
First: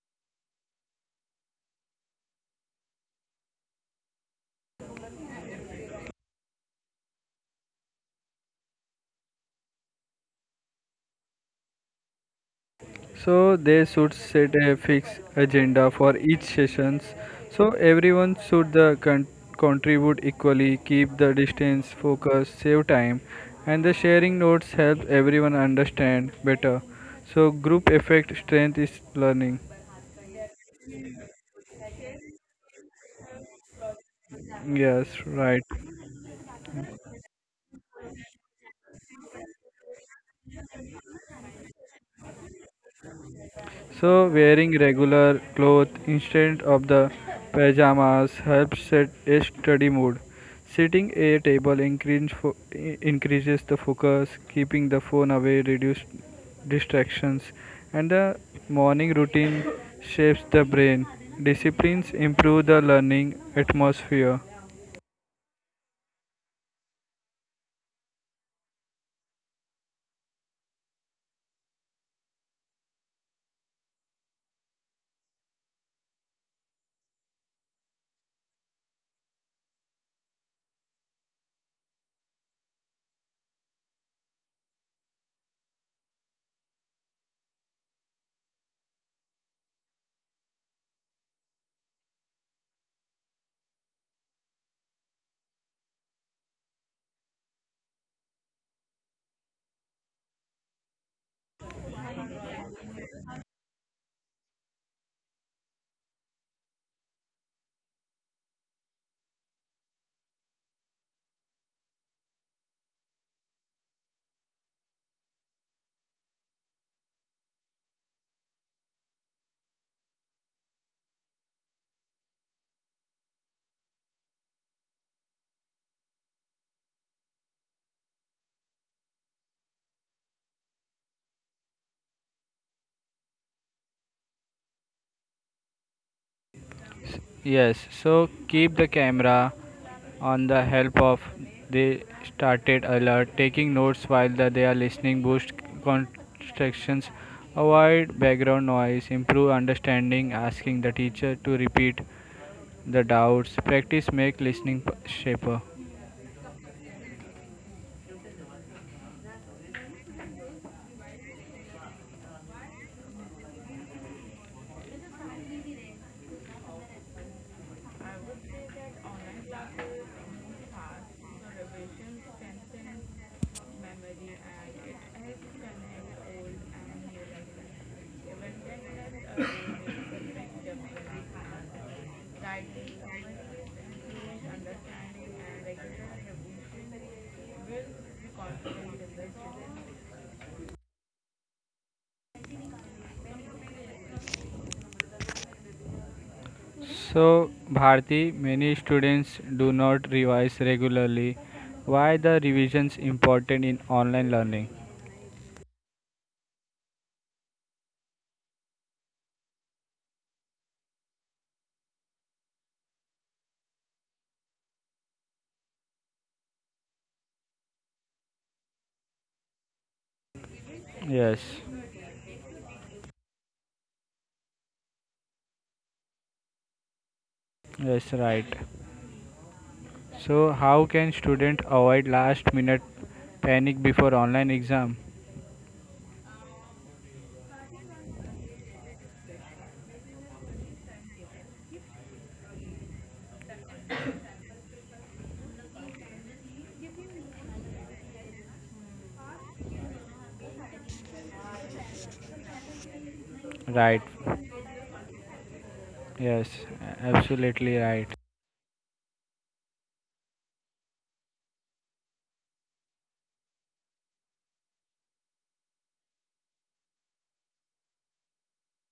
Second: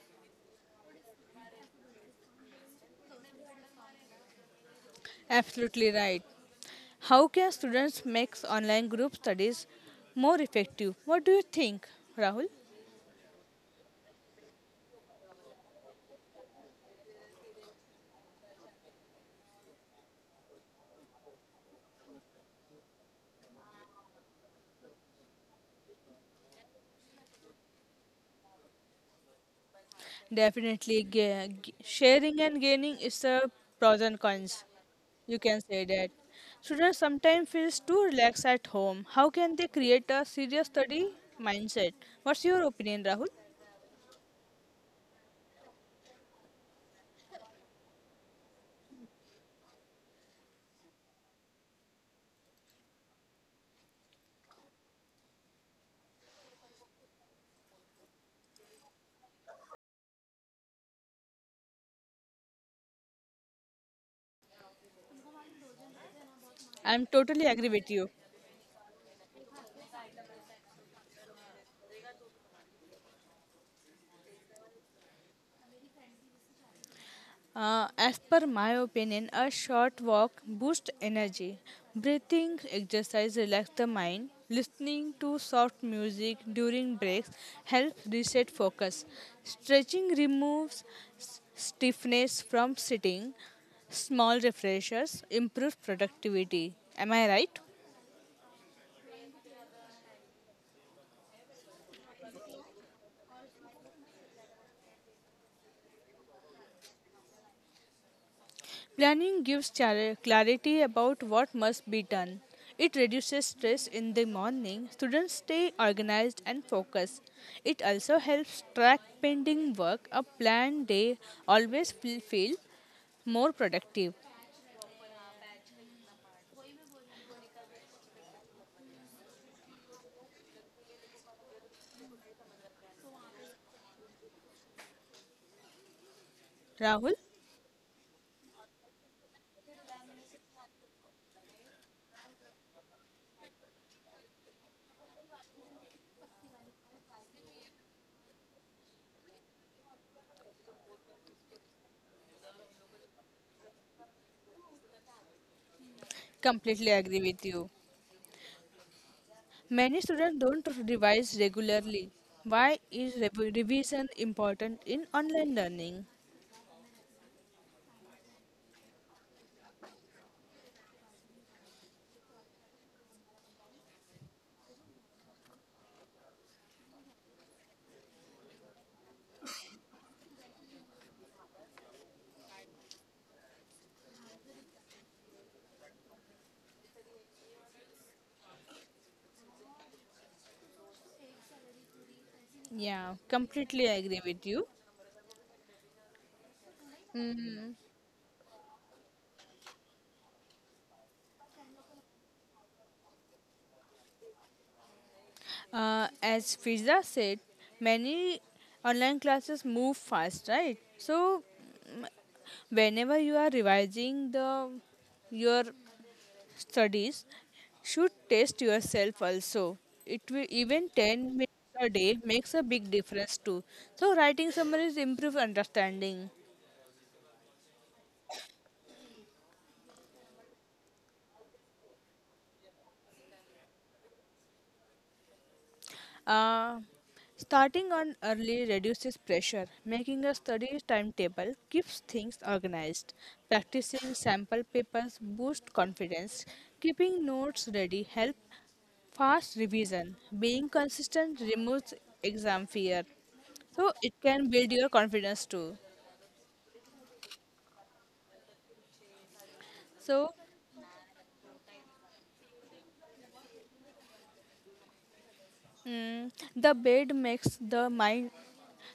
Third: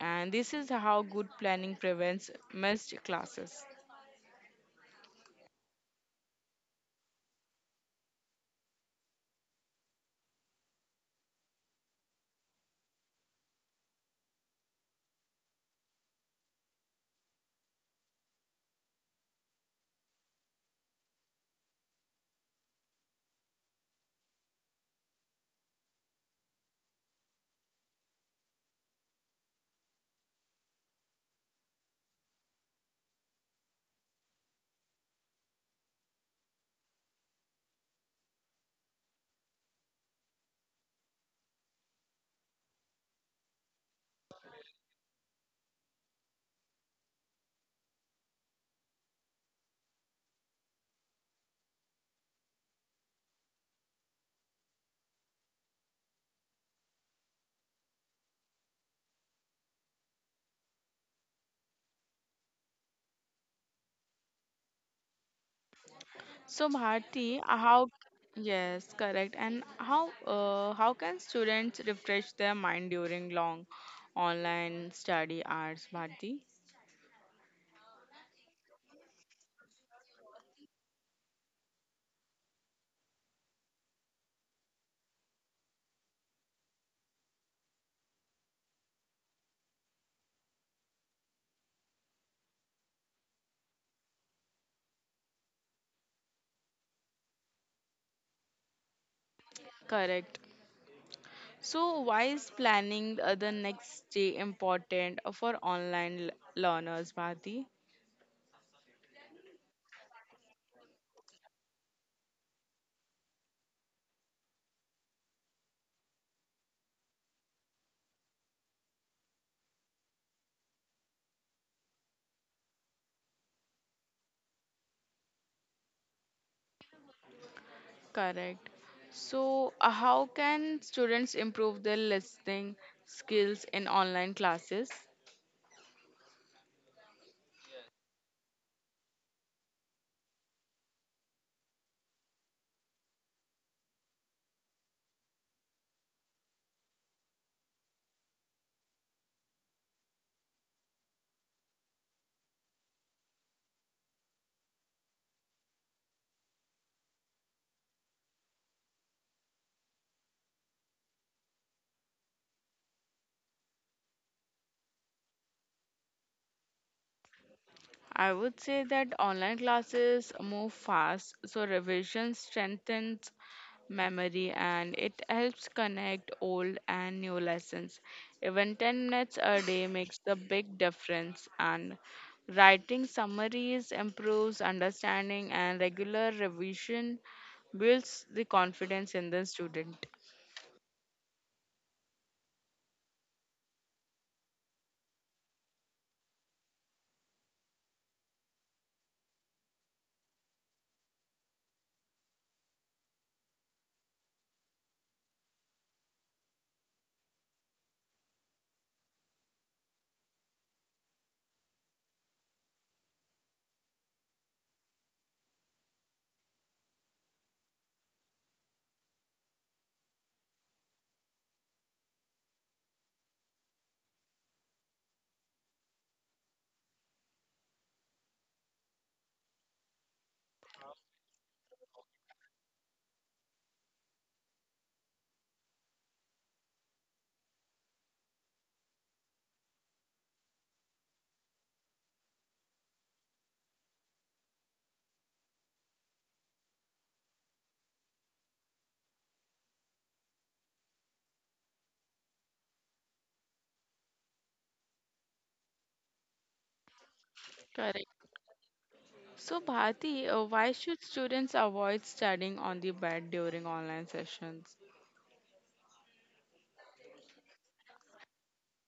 And this is how good planning prevents missed classes. Absolutely right. How can students make online group studies more effective? What do you think, Rahul? So they should set a fixed agenda for each sessions. So everyone should contribute equally, keep the distance, focus, save time, and the sharing notes help everyone understand better. So group effect strength is learning. Definitely, sharing and gaining is the pros and cons. Yes, You can right. say that. Students sometimes feel too relaxed at home. How can they create a serious study mindset? What's your opinion, Rahul? So, wearing regular clothes instead of the pajamas helps set a study mood. Sitting at a table increases the focus, keeping the phone away reduces distractions, and the morning routine shapes the brain. Disciplines improve the learning atmosphere. So I'm Bharti, totally agree with how you. yes, correct. And how can students refresh their mind during long online study hours, Bharti? As per my opinion, a short walk boosts energy. Breathing exercise relax the mind. Listening to soft music during breaks helps reset focus. Stretching removes stiffness from sitting. Small refreshers improve productivity. Am I right? Correct. So why is planning the next day important for online learners, Bharti? Planning gives clarity about what must be done. It reduces stress in the morning. Students stay organized and focused. It also helps track pending work. A planned day always will feel more productive. Correct. So how can students improve their listening skills in online classes? Rahul, Yes, so keep the camera on the help of they started alert taking notes while they are listening boost constructions, avoid background noise improve understanding, asking the teacher to repeat the doubts practice make listening shaper. completely agree with you. Many students don't revise regularly. Why is revision important in online learning? I would say that online classes move fast, so revision strengthens memory, and it helps connect old and new lessons. Even 10 minutes a day makes a big difference, and writing summaries improves understanding, and regular revision builds the confidence in the student. Yeah, completely agree with you. So Mhm. Bharti, many students do not revise regularly, why the revisions important in online learning? As Fiza said, many online classes move fast, right? So whenever you are revising the your studies, should test yourself also. It will even 10 Yes, minutes a day makes a big difference too. So writing summaries improve understanding. yes, right. So, how can student avoid last minute panic before online exam? Uh, Starting on early reduces pressure. Making a study timetable keeps things organized. Practicing sample papers boosts confidence. Keeping notes ready helps fast revision. Being consistent removes exam fear. So Right. it can build your confidence too. Yes, absolutely right. Correct. So, So Bharti, why should students avoid studying on the bed during online sessions? The bed makes the mind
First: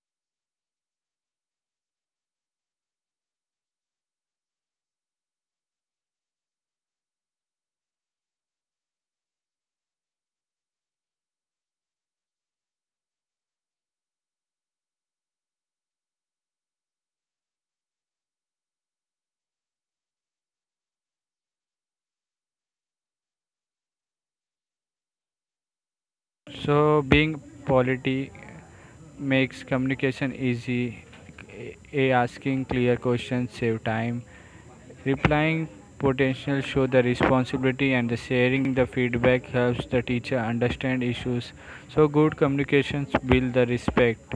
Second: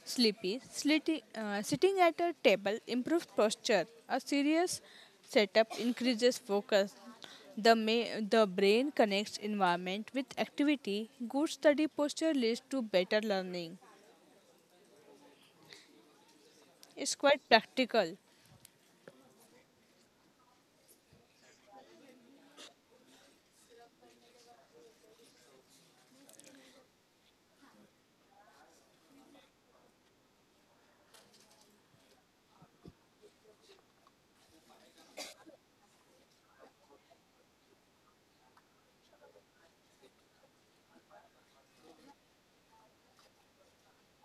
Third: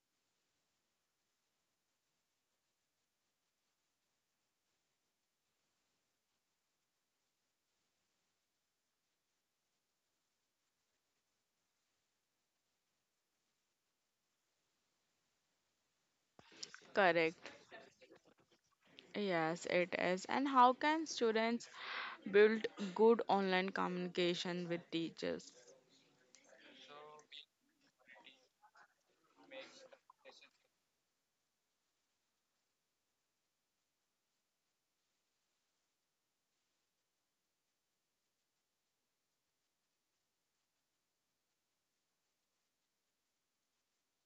sleepy. Slitty, sitting at a table improves posture. A serious setup increases focus. The brain connects environment with activity. Good study posture leads to better learning. It's quite Correct. practical. Yes, it is. And how can students build good online communication with teachers? So, being polite makes communication easy. A asking clear questions save time. Replying potential show the responsibility and the sharing the feedback helps the teacher understand issues. So, good communications build the respect.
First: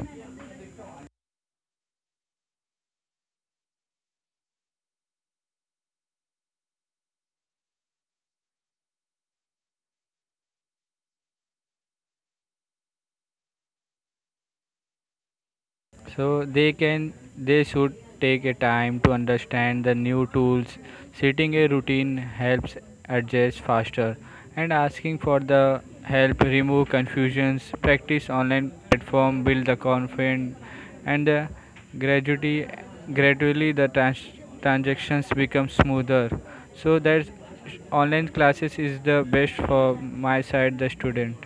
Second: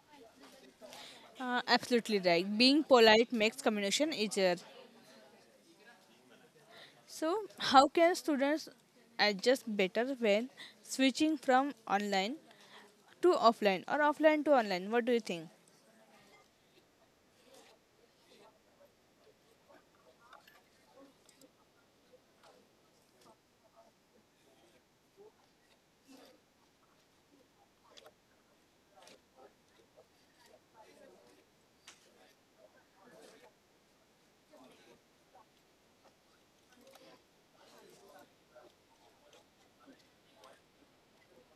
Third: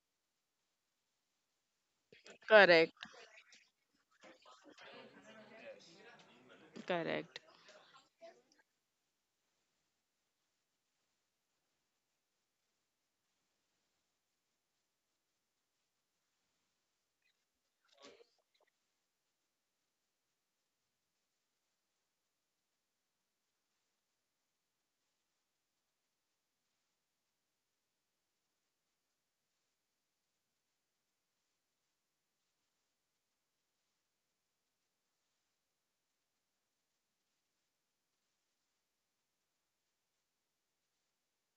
Absolutely right. Being Correct. polite makes communication easier. Correct. So, how can students adjust better when switching from online to offline or offline to online? What do you think? So they should take a time to understand the new tools. Setting a routine helps adjust faster and asking for the help remove confusions. Practice online platform build the confidence and the gradually gradually the transactions become smoother. So that online classes is the best for my side the student.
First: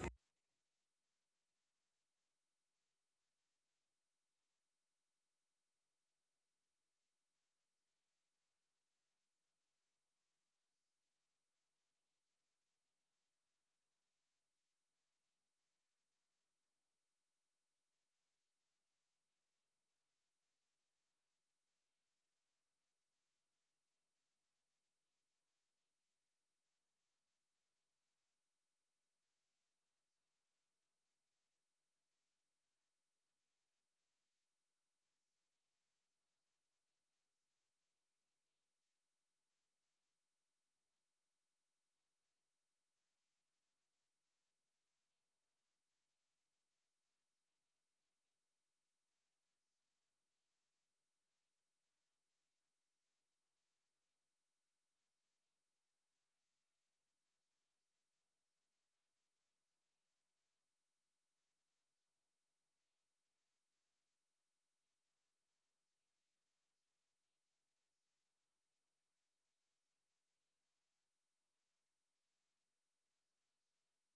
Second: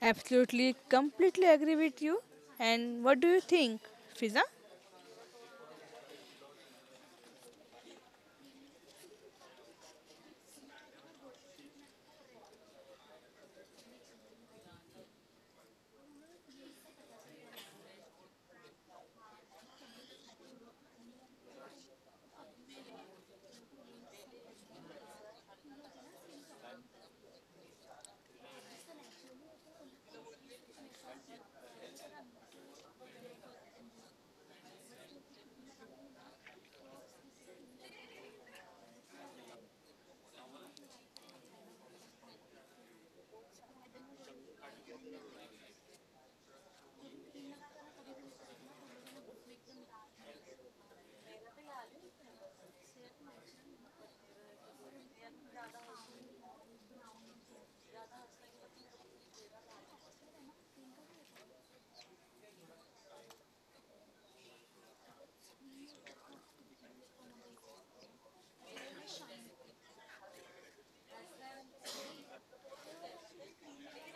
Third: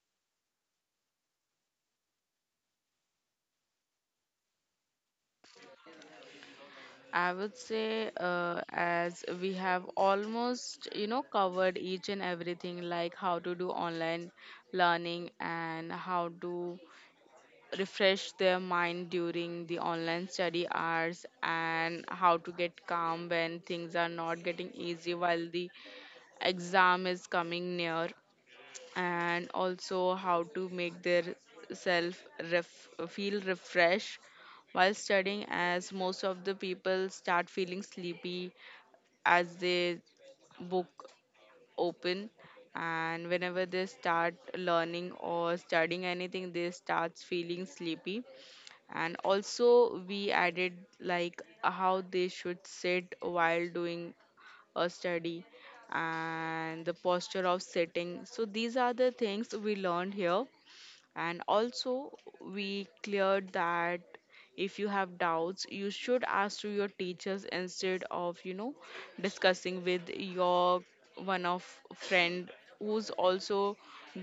Absolutely, completely agree with you. And what do you think, Fiza? I would say, as we have almost, you know, covered each and everything, like how to do online learning, and how to refresh their mind during the online study hours, and how to get calm when things are not getting easy while the exam is coming near, and also how to make their self feel refreshed while studying, as most of the people start feeling sleepy as they book open, and whenever they start learning or studying anything they starts feeling sleepy. And also we added like how they should sit while doing a study and the posture of sitting. So these are the things we learned here. And also we cleared that if you have doubts you should ask to your teachers instead of, you know, discussing with your one of friend who's also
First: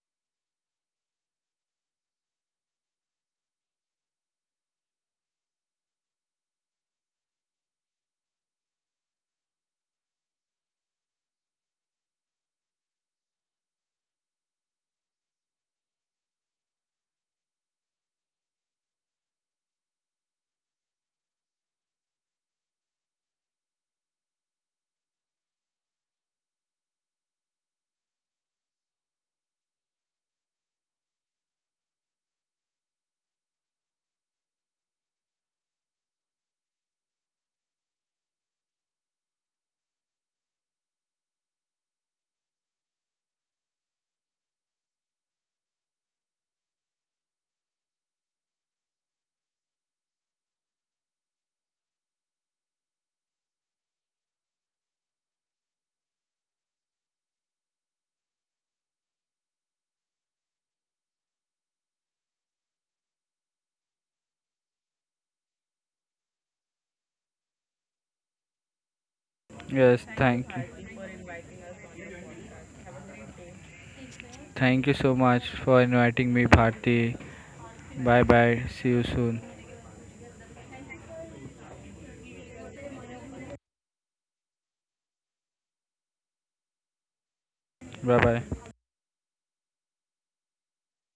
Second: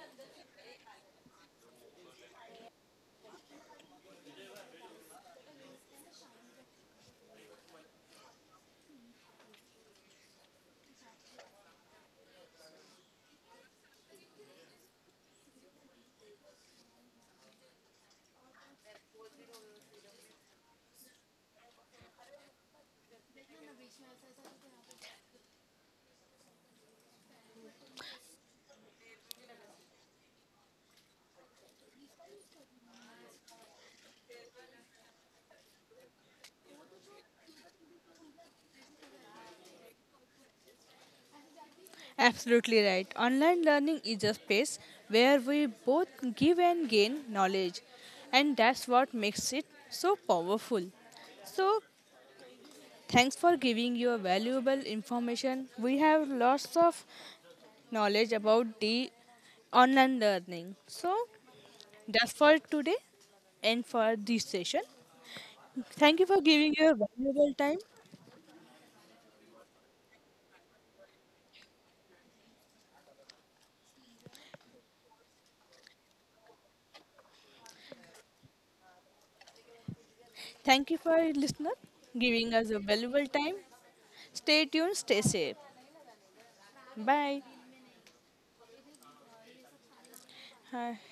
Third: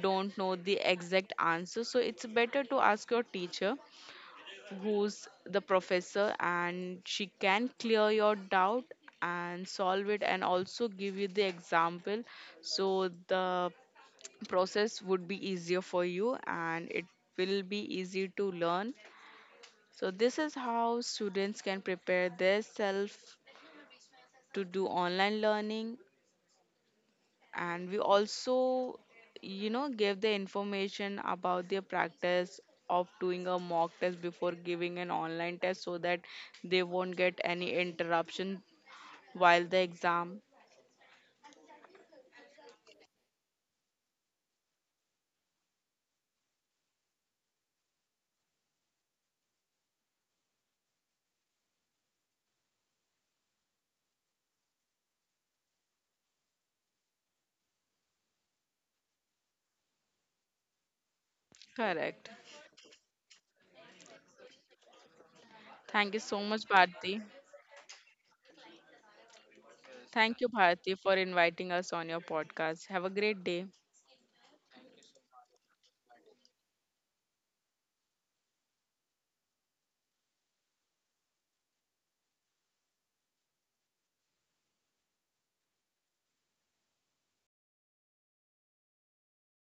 don't know the exact answer. So it's better to ask your teacher who's the professor, and she can clear your doubt and solve it, and also give you the example. So the process would be easier for you, and it will be easy to learn. So this is how students can prepare themselves to do online learning. And we also, you know, gave the information about their practice of doing a mock test before giving an online test, so that they won't get any interruption while the exam. Absolutely right. Online learning is a space where we both give and gain knowledge, and that's what makes it so powerful. So, thanks for giving your valuable information. We have lots of knowledge about the online learning. So, that's Correct. for today and for this session. Thank Thank you you for so much, giving your Bharti. valuable time. Yes, thank Thank you, you. Bharti, for inviting us on your podcast. Have a great day. Thank you so much for inviting me Bharti. Bye bye. See you soon. Thank you for listener giving us a valuable time. Stay tuned, stay safe. Bye. Bye bye. Hi.